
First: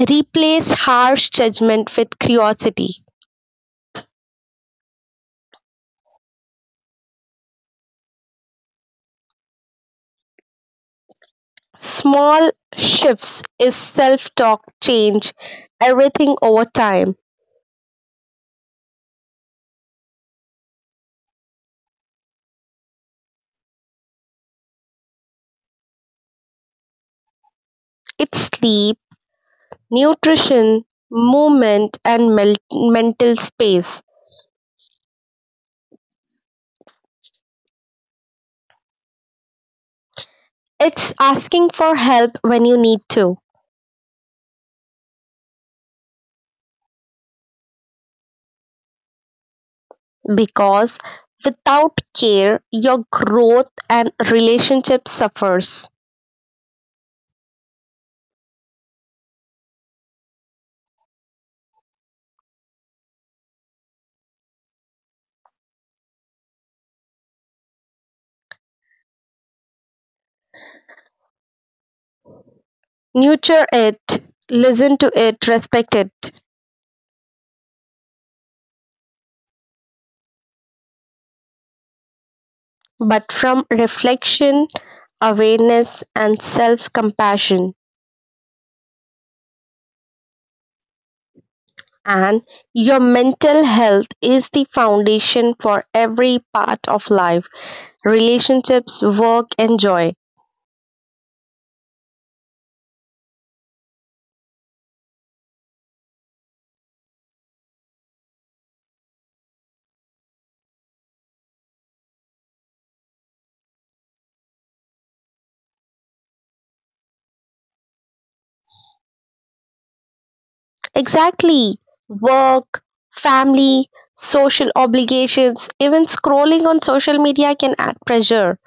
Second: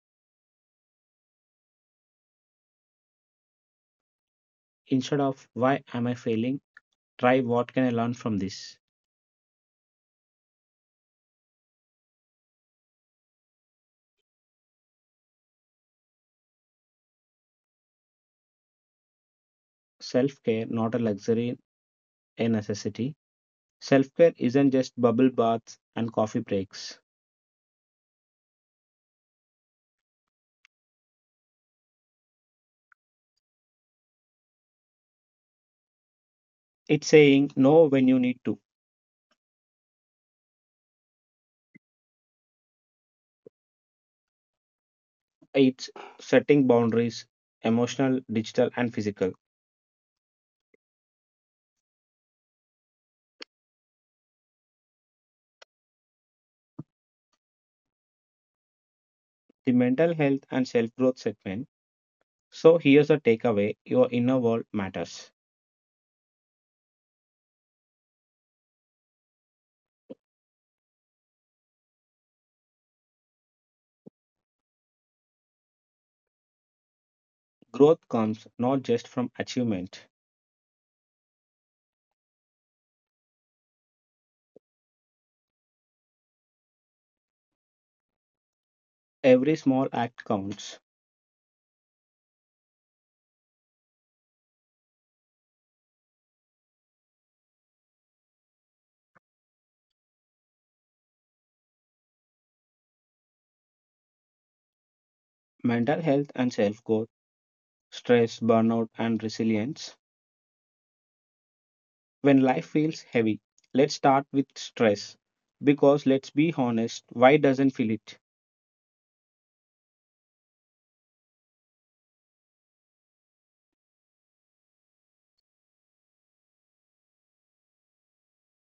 Speaker 1: Replace harsh judgment with curiosity.
Speaker 2: Instead of why am I failing, try what can I learn from this.
Speaker 1: Small shifts is self talk change everything over time.
Speaker 2: Self care, not a luxury, a necessity. Self care isn't just bubble baths and coffee breaks.
Speaker 1: It's sleep nutrition, movement and mental space.
Speaker 2: It's saying no when you need to,
Speaker 1: It's asking for help when you need to
Speaker 2: it's setting boundaries, emotional, digital, and physical.
Speaker 1: because without care your growth and relationship suffers.
Speaker 2: The mental health and self growth segment. So, here's the takeaway, your inner world matters.
Speaker 1: Nurture it, listen to it, respect it,
Speaker 2: Growth comes not just from achievement,
Speaker 1: but from reflection, awareness and self-compassion,
Speaker 2: every small act counts.
Speaker 1: and your mental health is the foundation for every part of life, relationships, work and joy.
Speaker 2: Mental health and self growth, stress, burnout, and resilience. When life feels heavy, let's start with stress. Because let's be honest, why doesn't feel it?
Speaker 1: Exactly. Work, family, social obligations, even scrolling on social media can add pressure.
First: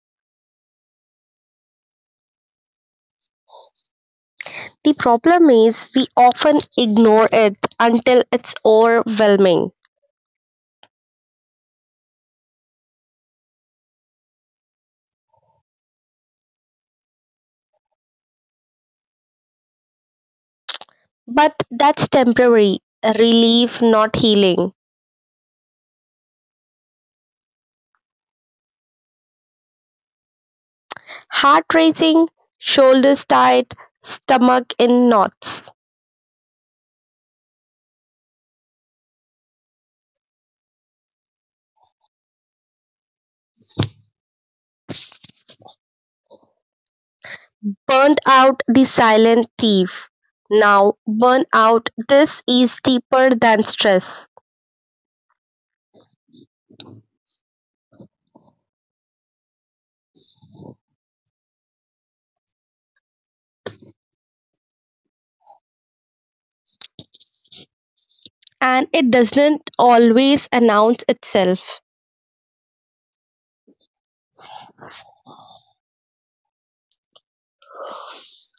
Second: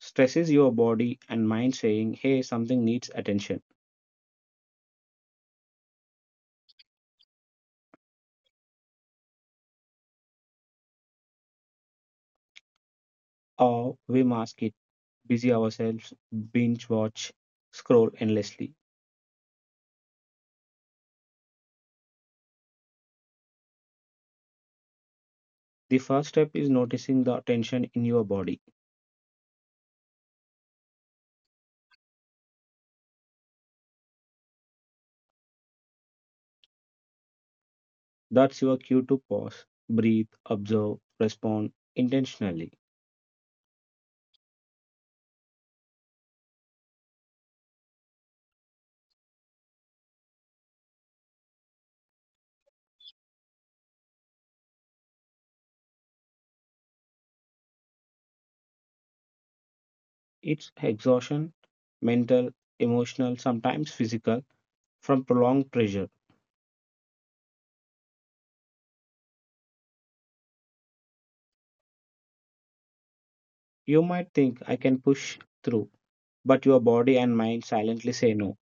Speaker 2: Stress is your body and mind saying, hey, something needs attention,
Speaker 1: The problem is we often ignore it until it's overwhelming.
Speaker 2: or we mask it, busy ourselves, binge watch, scroll endlessly.
Speaker 1: But that's temporary relief, not healing.
Speaker 2: The first step is noticing the tension in your body.
Speaker 1: Heart racing, shoulders tight, stomach in knots.
Speaker 2: That's your cue to pause, breathe, observe, respond intentionally.
Speaker 1: Burned out, the silent thief. Now, burn out. This is deeper than stress.
Speaker 2: It's exhaustion, mental, emotional, sometimes physical, from prolonged pressure.
Speaker 1: And it doesn't always announce itself.
Speaker 2: You might think, I can push through, but your body and mind silently say no.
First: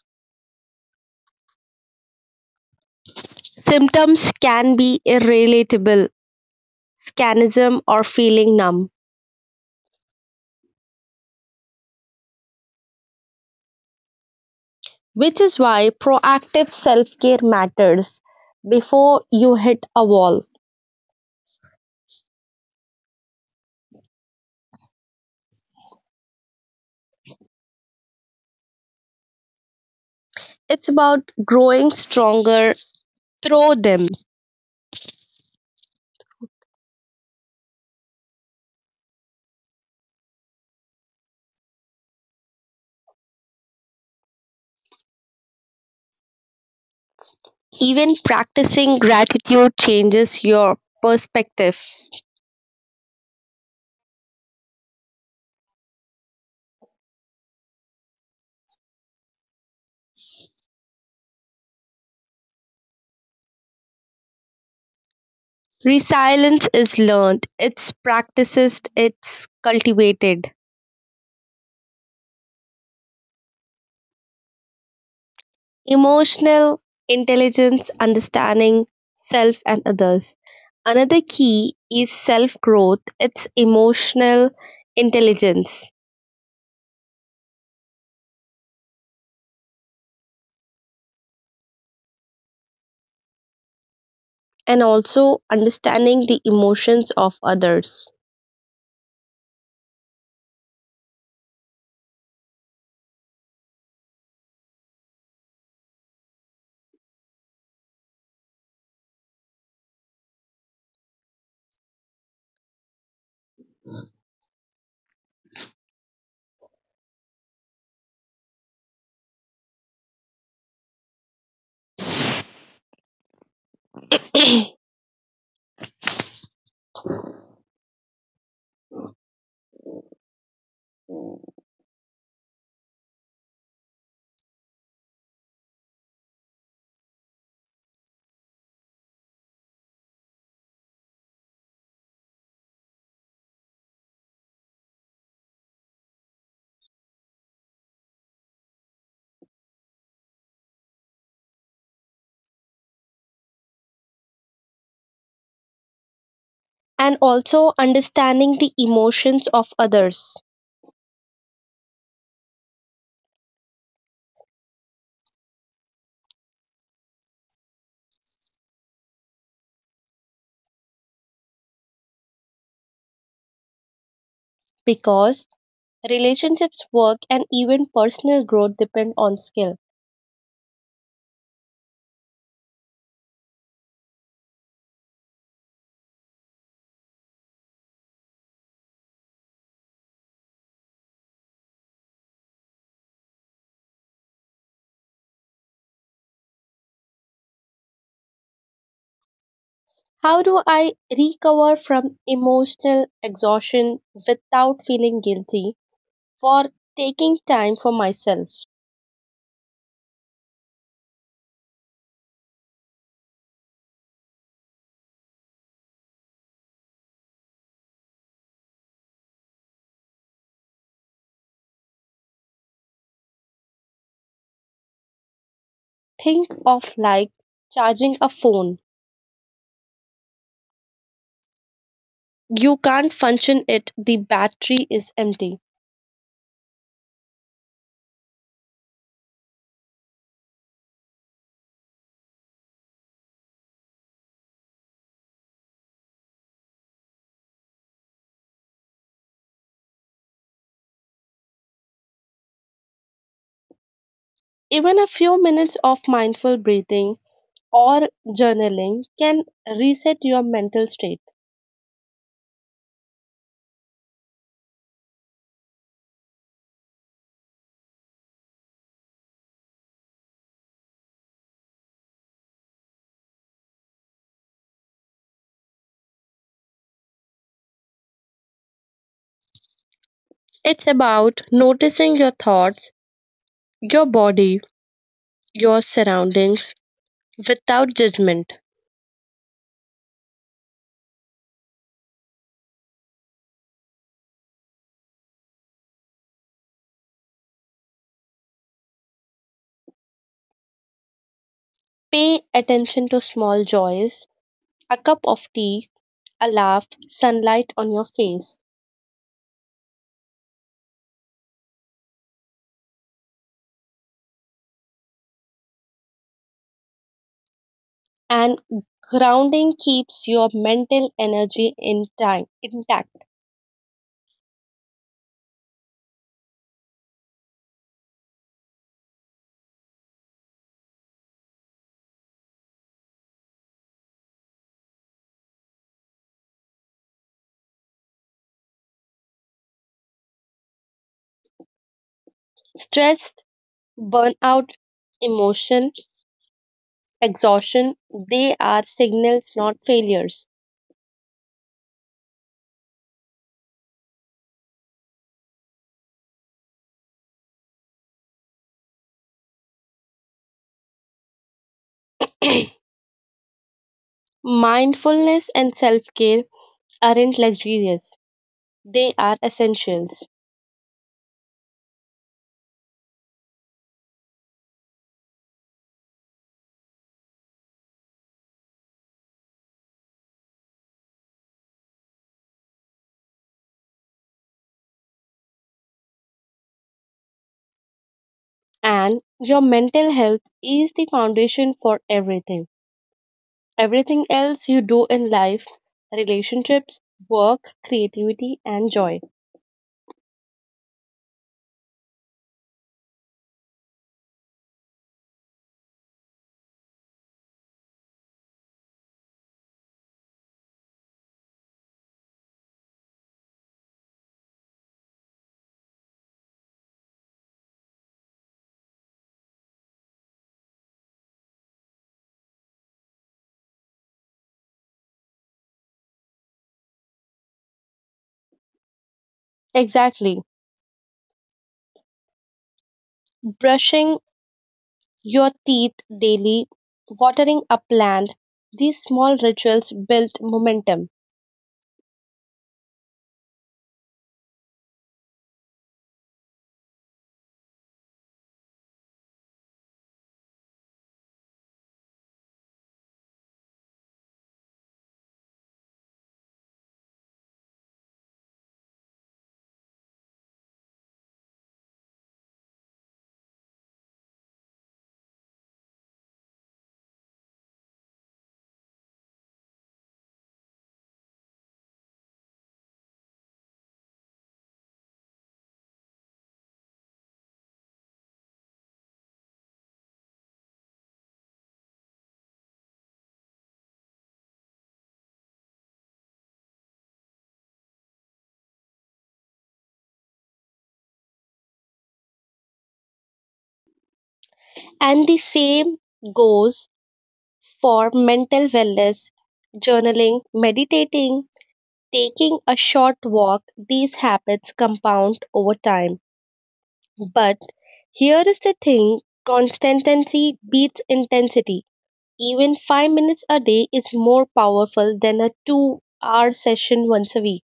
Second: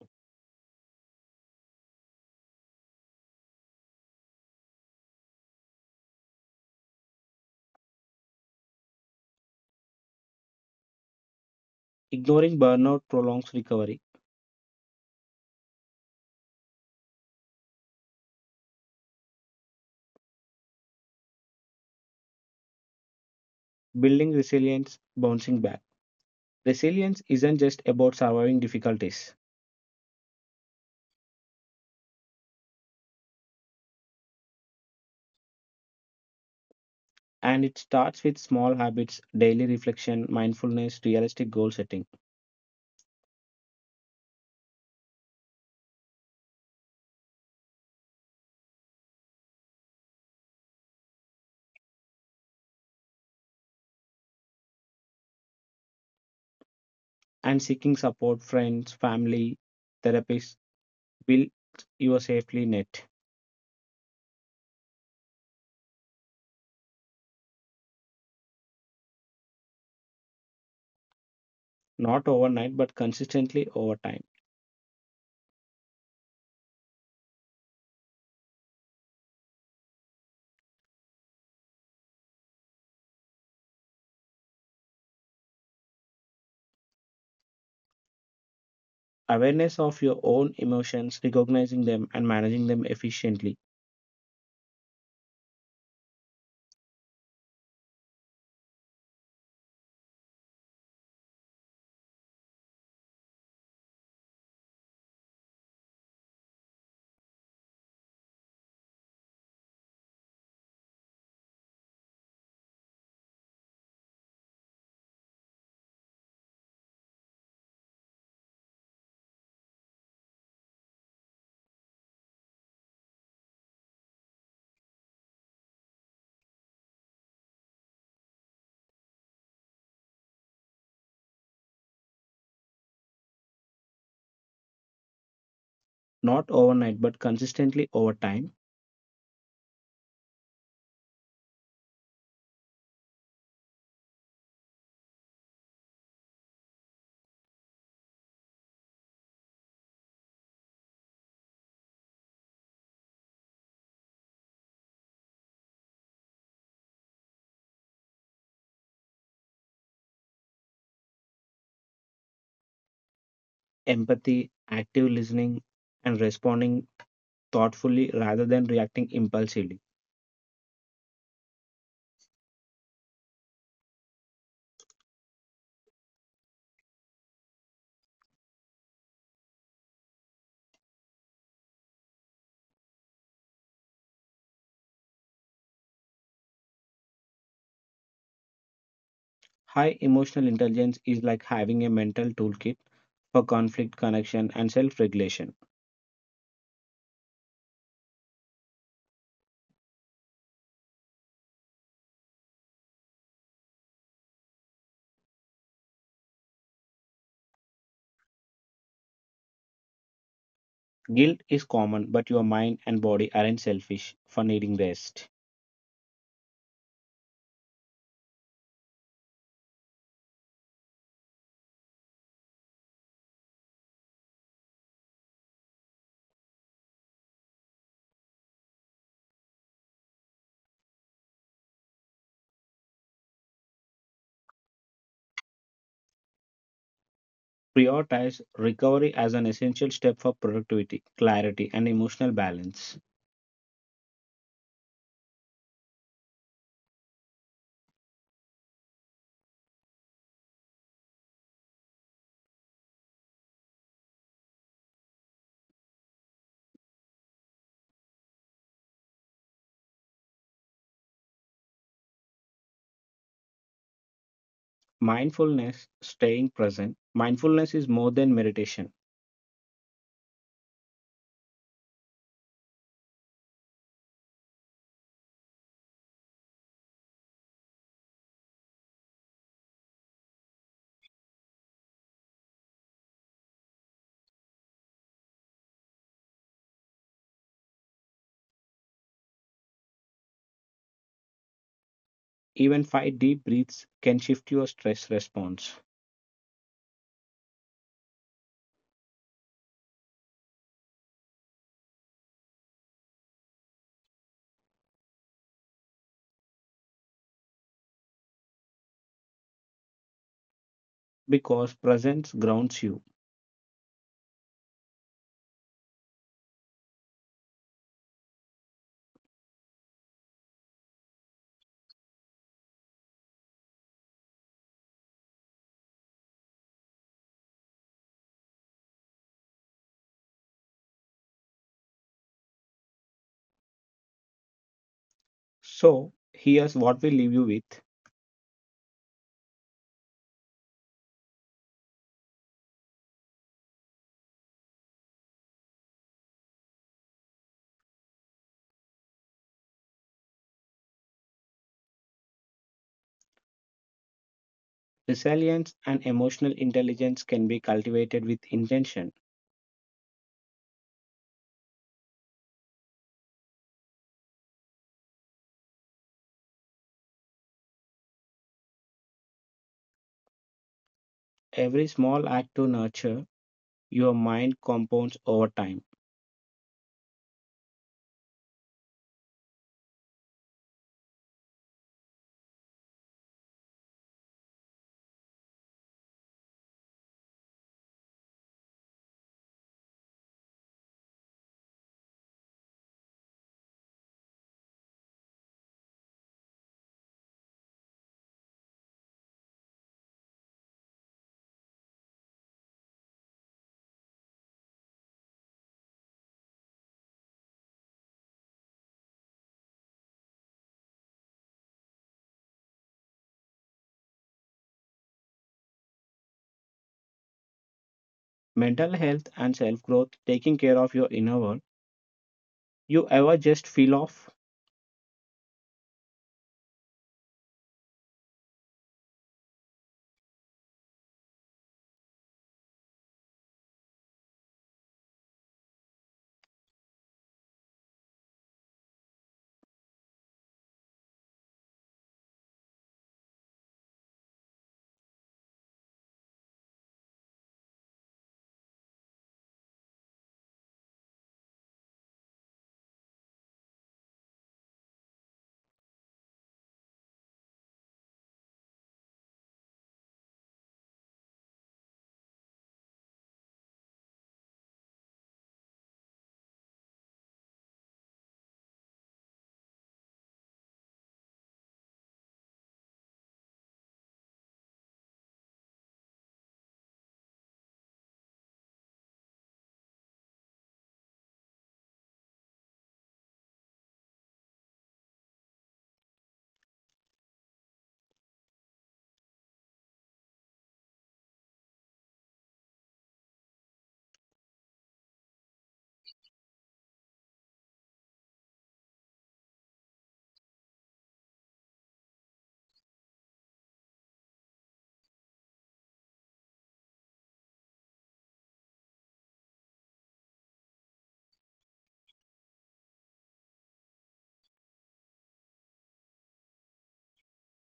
Speaker 1: Symptoms can be irrelatable, scanism, or feeling numb,
Speaker 2: Ignoring burnout prolongs recovery,
Speaker 1: which is why proactive self care matters before you hit a wall.
Speaker 2: building resilience, bouncing back. Resilience isn't just about surviving difficulties.
Speaker 1: It's about growing stronger through them.
Speaker 2: And it starts with small habits, daily reflection, mindfulness, realistic goal setting,
Speaker 1: Even practicing gratitude changes your perspective.
Speaker 2: and seeking support, friends, family, therapists. Build your safely net,
Speaker 1: Resilience is learned, it's practiced, it's cultivated.
Speaker 2: not overnight, but consistently over time.
Speaker 1: Emotional intelligence, understanding self and others. Another key is self growth, it's emotional intelligence,
Speaker 2: Awareness of your own emotions, recognizing them, and managing them efficiently,
Speaker 1: and also understanding the emotions of others.
Speaker 2: not overnight, but consistently over time.
Speaker 1: And also understanding the emotions of others,
Speaker 2: Empathy, active listening, and responding thoughtfully rather than reacting impulsively.
Speaker 1: because relationships, work, and even personal growth depend on skill.
Speaker 2: High emotional intelligence is like having a mental toolkit for conflict, connection, and self regulation.
Speaker 1: How do I recover from emotional exhaustion without feeling guilty for taking time for myself?
Speaker 2: Guilt is common, but your mind and body aren't selfish for needing rest.
Speaker 1: Think of like charging a phone. You can't function it, the battery is empty.
Speaker 2: Prioritize recovery as an essential step for productivity, clarity, and emotional balance.
Speaker 1: Even a few minutes of mindful breathing or journaling can reset your mental state.
Speaker 2: Mindfulness, staying present. Mindfulness is more than meditation.
Speaker 1: It's about noticing your thoughts, your body, your surroundings without judgment.
Speaker 2: Even five deep breaths can shift your stress response,
Speaker 1: Pay attention to small joys, a cup of tea, a laugh, sunlight on your face,
Speaker 2: because presence grounds you.
Speaker 1: and grounding keeps your mental energy in time, intact.
Speaker 2: So, here's what we leave you with:
Speaker 1: Stress, burnout, emotion, exhaustion, they are signals, not failures.
Speaker 2: resilience and emotional intelligence can be cultivated with intention.
Speaker 1: [CLEARS THROAT] Mindfulness and self care aren't luxurious, they are essentials.
Speaker 2: Every small act to nurture your mind compounds over time.
Speaker 1: And your mental health is the foundation for everything. Everything else you do in life, relationships, work, creativity, and joy.
Speaker 2: Mental health and self growth, taking care of your inner world. You ever just feel off?
Speaker 1: Exactly. Brushing your teeth daily, watering a plant, these small rituals build momentum. And the same goes for mental wellness, journaling, meditating, taking a short walk. These habits compound over time. But here is the thing, consistency beats intensity. Even 5 minutes a day is more powerful than a 2 hour session once a week.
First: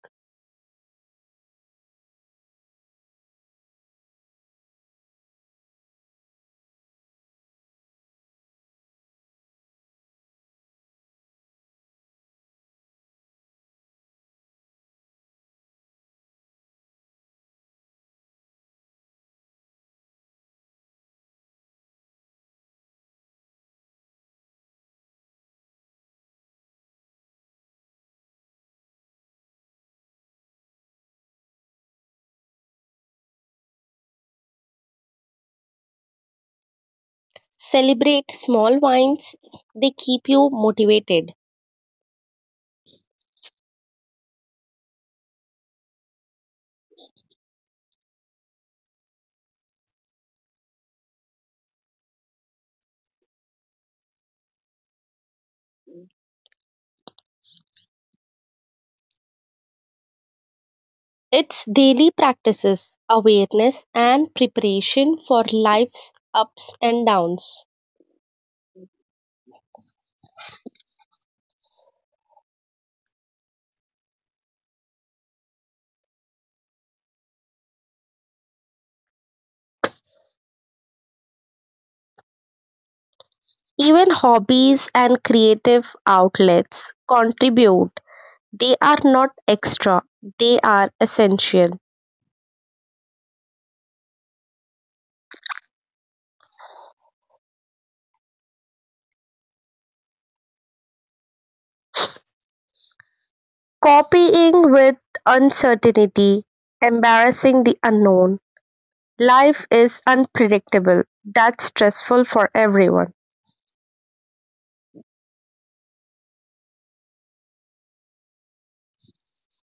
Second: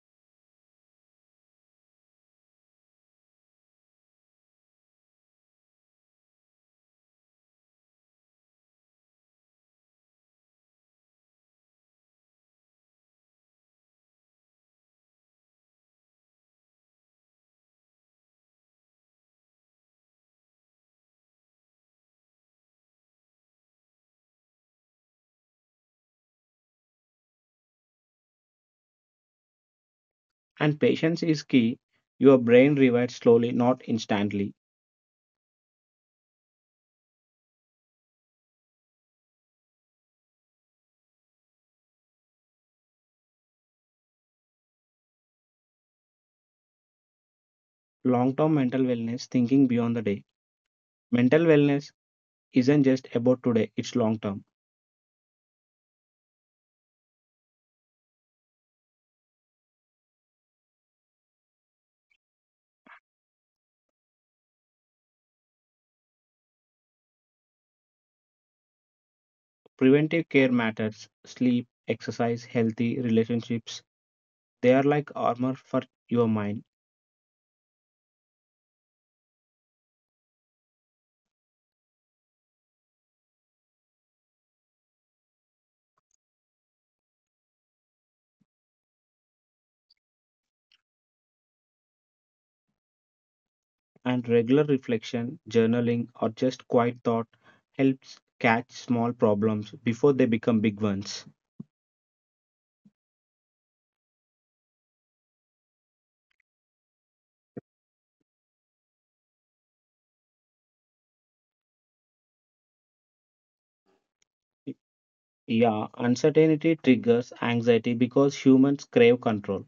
Speaker 2: And patience is key. Your brain revives slowly, not instantly.
Speaker 1: Celebrate small wins, they keep you motivated.
Speaker 2: Long term mental wellness, thinking beyond the day. Mental wellness isn't just about today, it's long term.
Speaker 1: It's daily practices, awareness, and preparation for life's ups and downs.
Speaker 2: Preventive care matters: sleep, exercise, healthy relationships. They are like armor for your mind,
Speaker 1: Even hobbies and creative outlets contribute. They are not extra, they are essential.
Speaker 2: and regular reflection, journaling, or just quiet thought helps catch small problems before they become big ones.
Speaker 1: Copying with uncertainty, embarrassing the unknown. Life is unpredictable. That's stressful for everyone.
Speaker 2: Y- Yeah, uncertainty triggers anxiety because humans crave control.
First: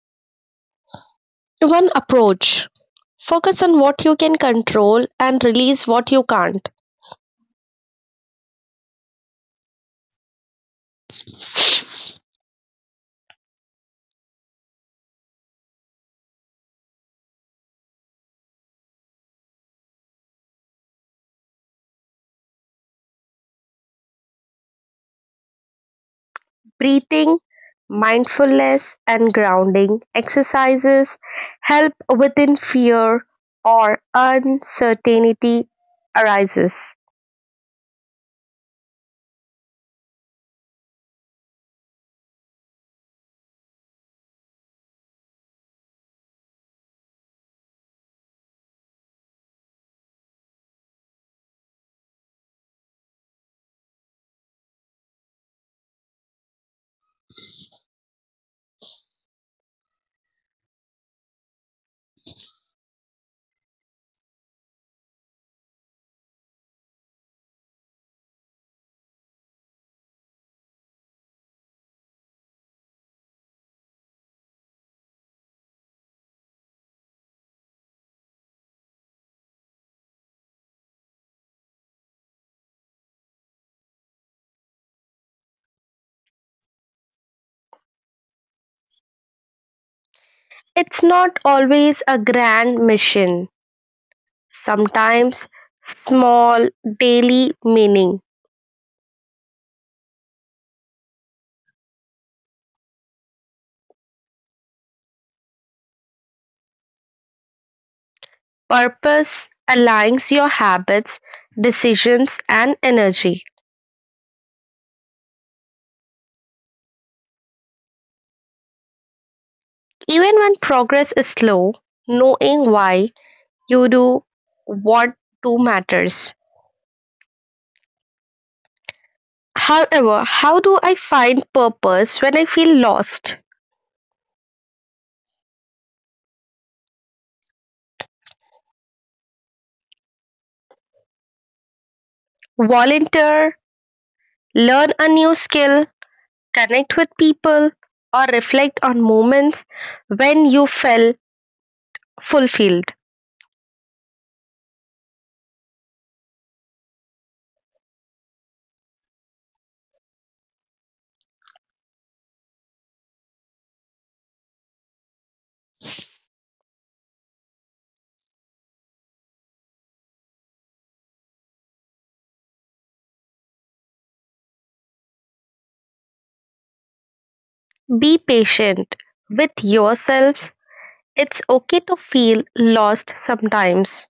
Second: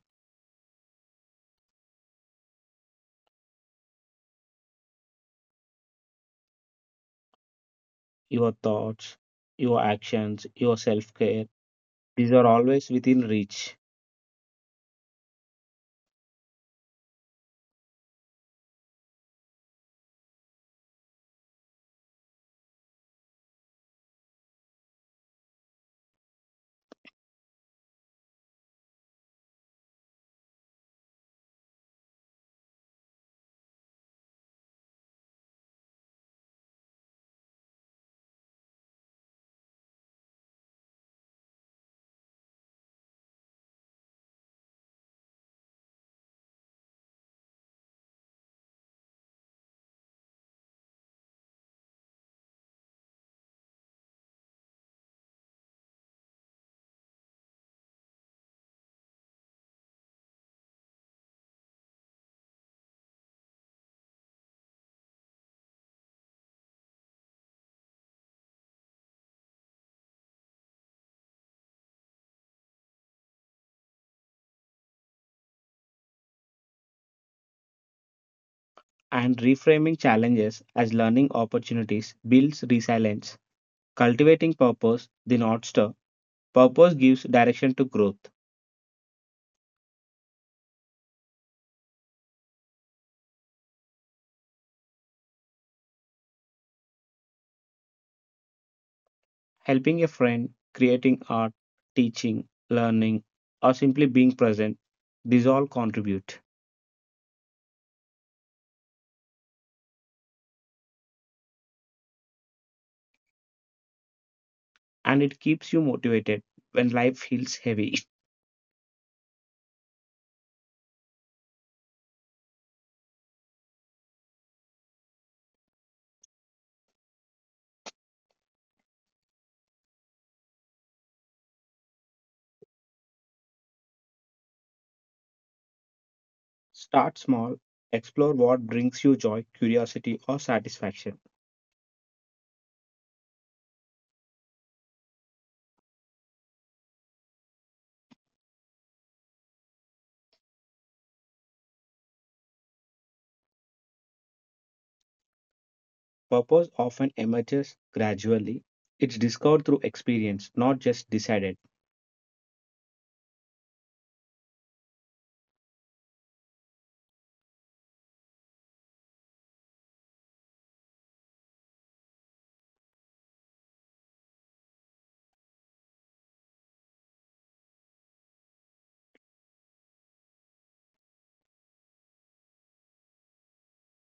Speaker 1: One approach, focus on what you can control and release what you can't.
Speaker 2: Your thoughts, your actions, your self care, these are always within reach.
Speaker 1: Breathing, mindfulness, and grounding exercises help within fear or uncertainty arises.
Speaker 2: And reframing challenges as learning opportunities builds resilience. Cultivating purpose, the North Star, purpose gives direction to growth.
Speaker 1: It's not always a grand mission, sometimes small daily meaning.
Speaker 2: Helping a friend, creating art, teaching, learning, or simply being present, these all contribute.
Speaker 1: Purpose aligns your habits, decisions, and energy.
Speaker 2: And it keeps you motivated when life feels heavy.
Speaker 1: Even when progress is slow, knowing why you do what do matters. However, how do I find purpose when I feel lost?
Speaker 2: Start small, explore what brings you joy, curiosity, or satisfaction.
Speaker 1: Volunteer, learn a new skill, connect with people, or reflect on moments when you felt fulfilled.
Speaker 2: Purpose often emerges gradually. It's discovered through experience, not just decided.
Speaker 1: Be patient with yourself. It's okay to feel lost sometimes.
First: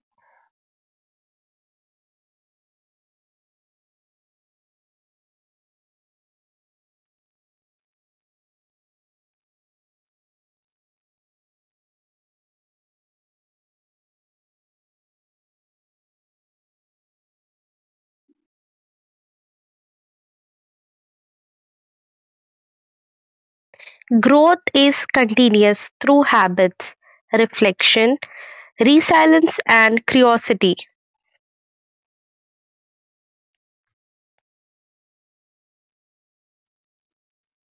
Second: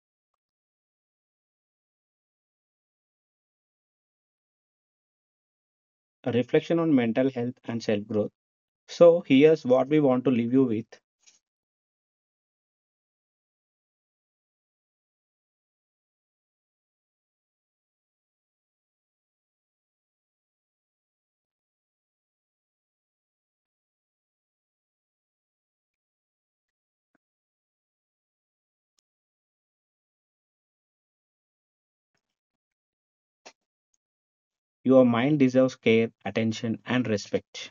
Speaker 2: A reflection on mental health and self growth. So, here's what we want to leave you with:
Speaker 1: Growth is continuous through habits, reflection, resilience, and curiosity.
Speaker 2: your mind deserves care, attention, and respect.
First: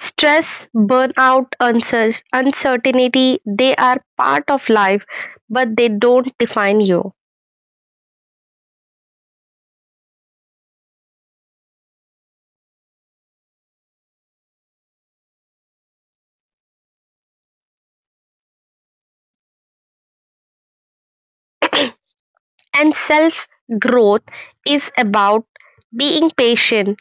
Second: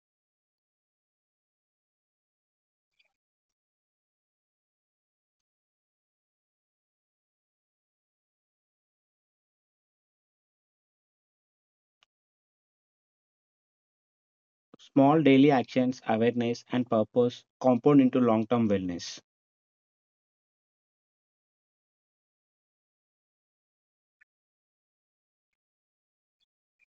Speaker 1: Stress, burnout, uncertainty, they are part of life, but they don't define you.
Speaker 2: Small daily actions, awareness, and purpose compound into long term wellness,
Speaker 1: And self growth is about being patient,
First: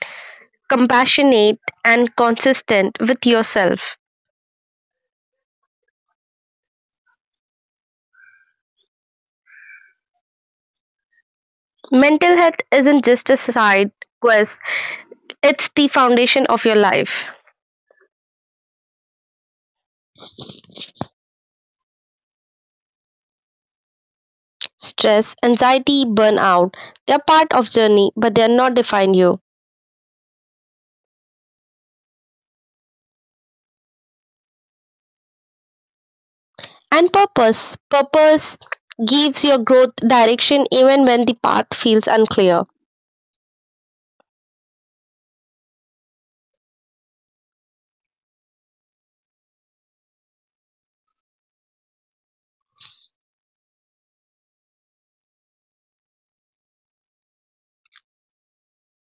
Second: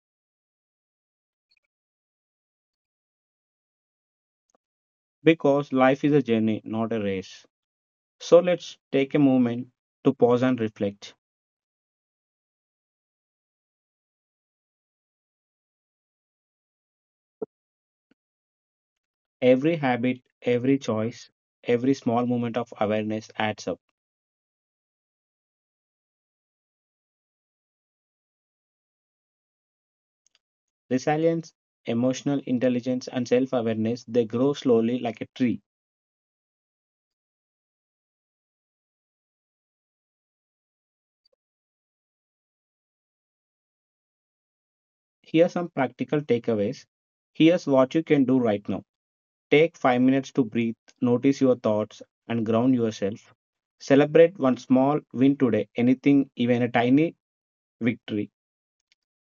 Speaker 1: compassionate, and consistent with yourself.
Speaker 2: because life is a journey, not a race. So let's take a moment to pause and reflect.
Speaker 1: Mental health isn't just a side quest, it's the foundation of your life.
Speaker 2: Every habit, every choice, every small moment of awareness adds up.
Speaker 1: Stress, anxiety, burnout, they are part of journey, but they are not define you.
Speaker 2: Resilience, emotional intelligence, and self awareness, they grow slowly like a tree.
Speaker 1: And purpose. Purpose gives your growth direction even when the path feels unclear.
Speaker 2: Here are some practical takeaways. Here's what you can do right now. Take 5 minutes to breathe, notice your thoughts, and ground yourself. Celebrate one small win today, anything, even a tiny victory.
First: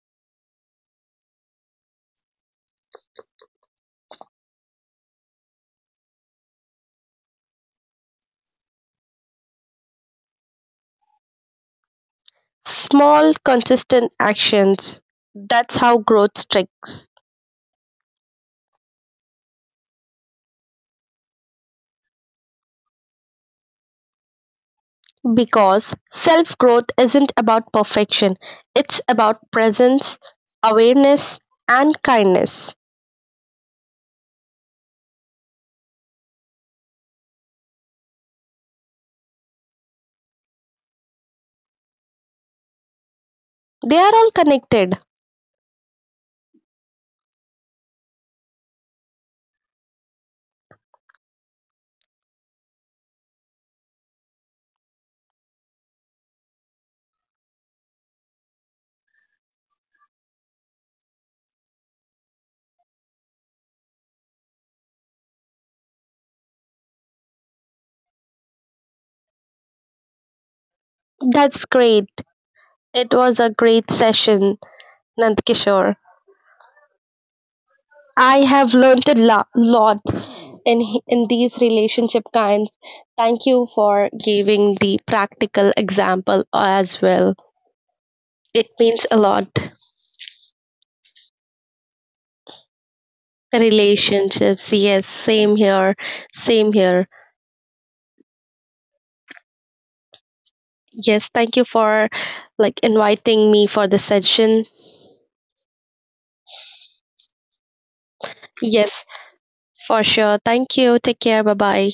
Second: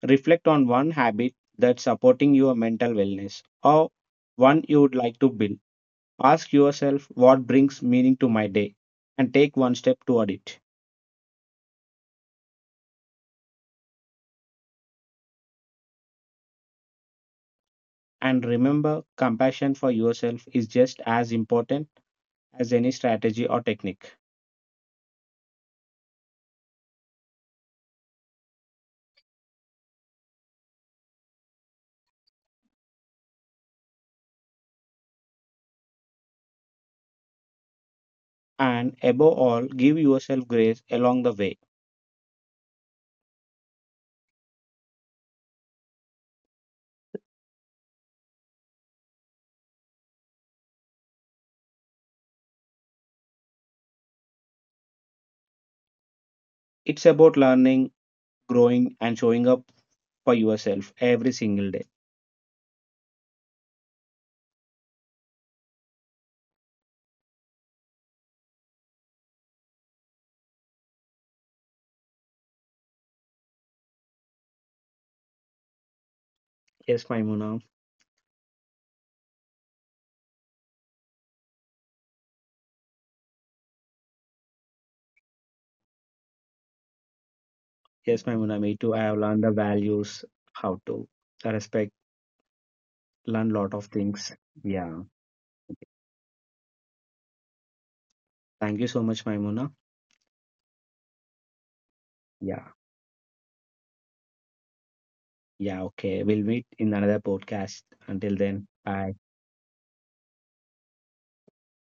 Speaker 2: Reflect on one habit that's supporting your mental wellness, or one you would like to build. Ask yourself, what brings meaning to my day, and take one step toward it.
Speaker 1: Small, consistent actions. That's how growth sticks.
Speaker 2: And remember, compassion for yourself is just as important as any strategy or technique.
Speaker 1: Because self growth isn't about perfection, it's about presence, awareness, and kindness.
Speaker 2: And above all, give yourself grace along the way.
Speaker 1: They are all connected.
Speaker 2: It's about learning, growing, and showing up for yourself every single day.
Speaker 1: That's great. It was a great session, Nandkishore.
Speaker 2: Yes, Maimuna.
Speaker 1: I have learned a lot in in these relationship kinds. Thank you for giving the practical example as well.
Speaker 2: Yes, Maimuna,
Speaker 1: It
Speaker 2: me too.
Speaker 1: means
Speaker 2: I
Speaker 1: a
Speaker 2: have learned
Speaker 1: lot.
Speaker 2: the values, how to respect, learn lot of things.
Speaker 1: Relationships, yes,
Speaker 2: Yeah.
Speaker 1: same here, same here.
Speaker 2: Thank you so much, Maimuna.
Speaker 1: Yes, thank you for
Speaker 2: Yeah.
Speaker 1: like inviting me for the session.
Speaker 2: Yeah. Okay. We'll meet in another podcast. Until then,
Speaker 1: Yes,
Speaker 2: bye.
Speaker 1: for sure. Thank you. Take care. Bye bye.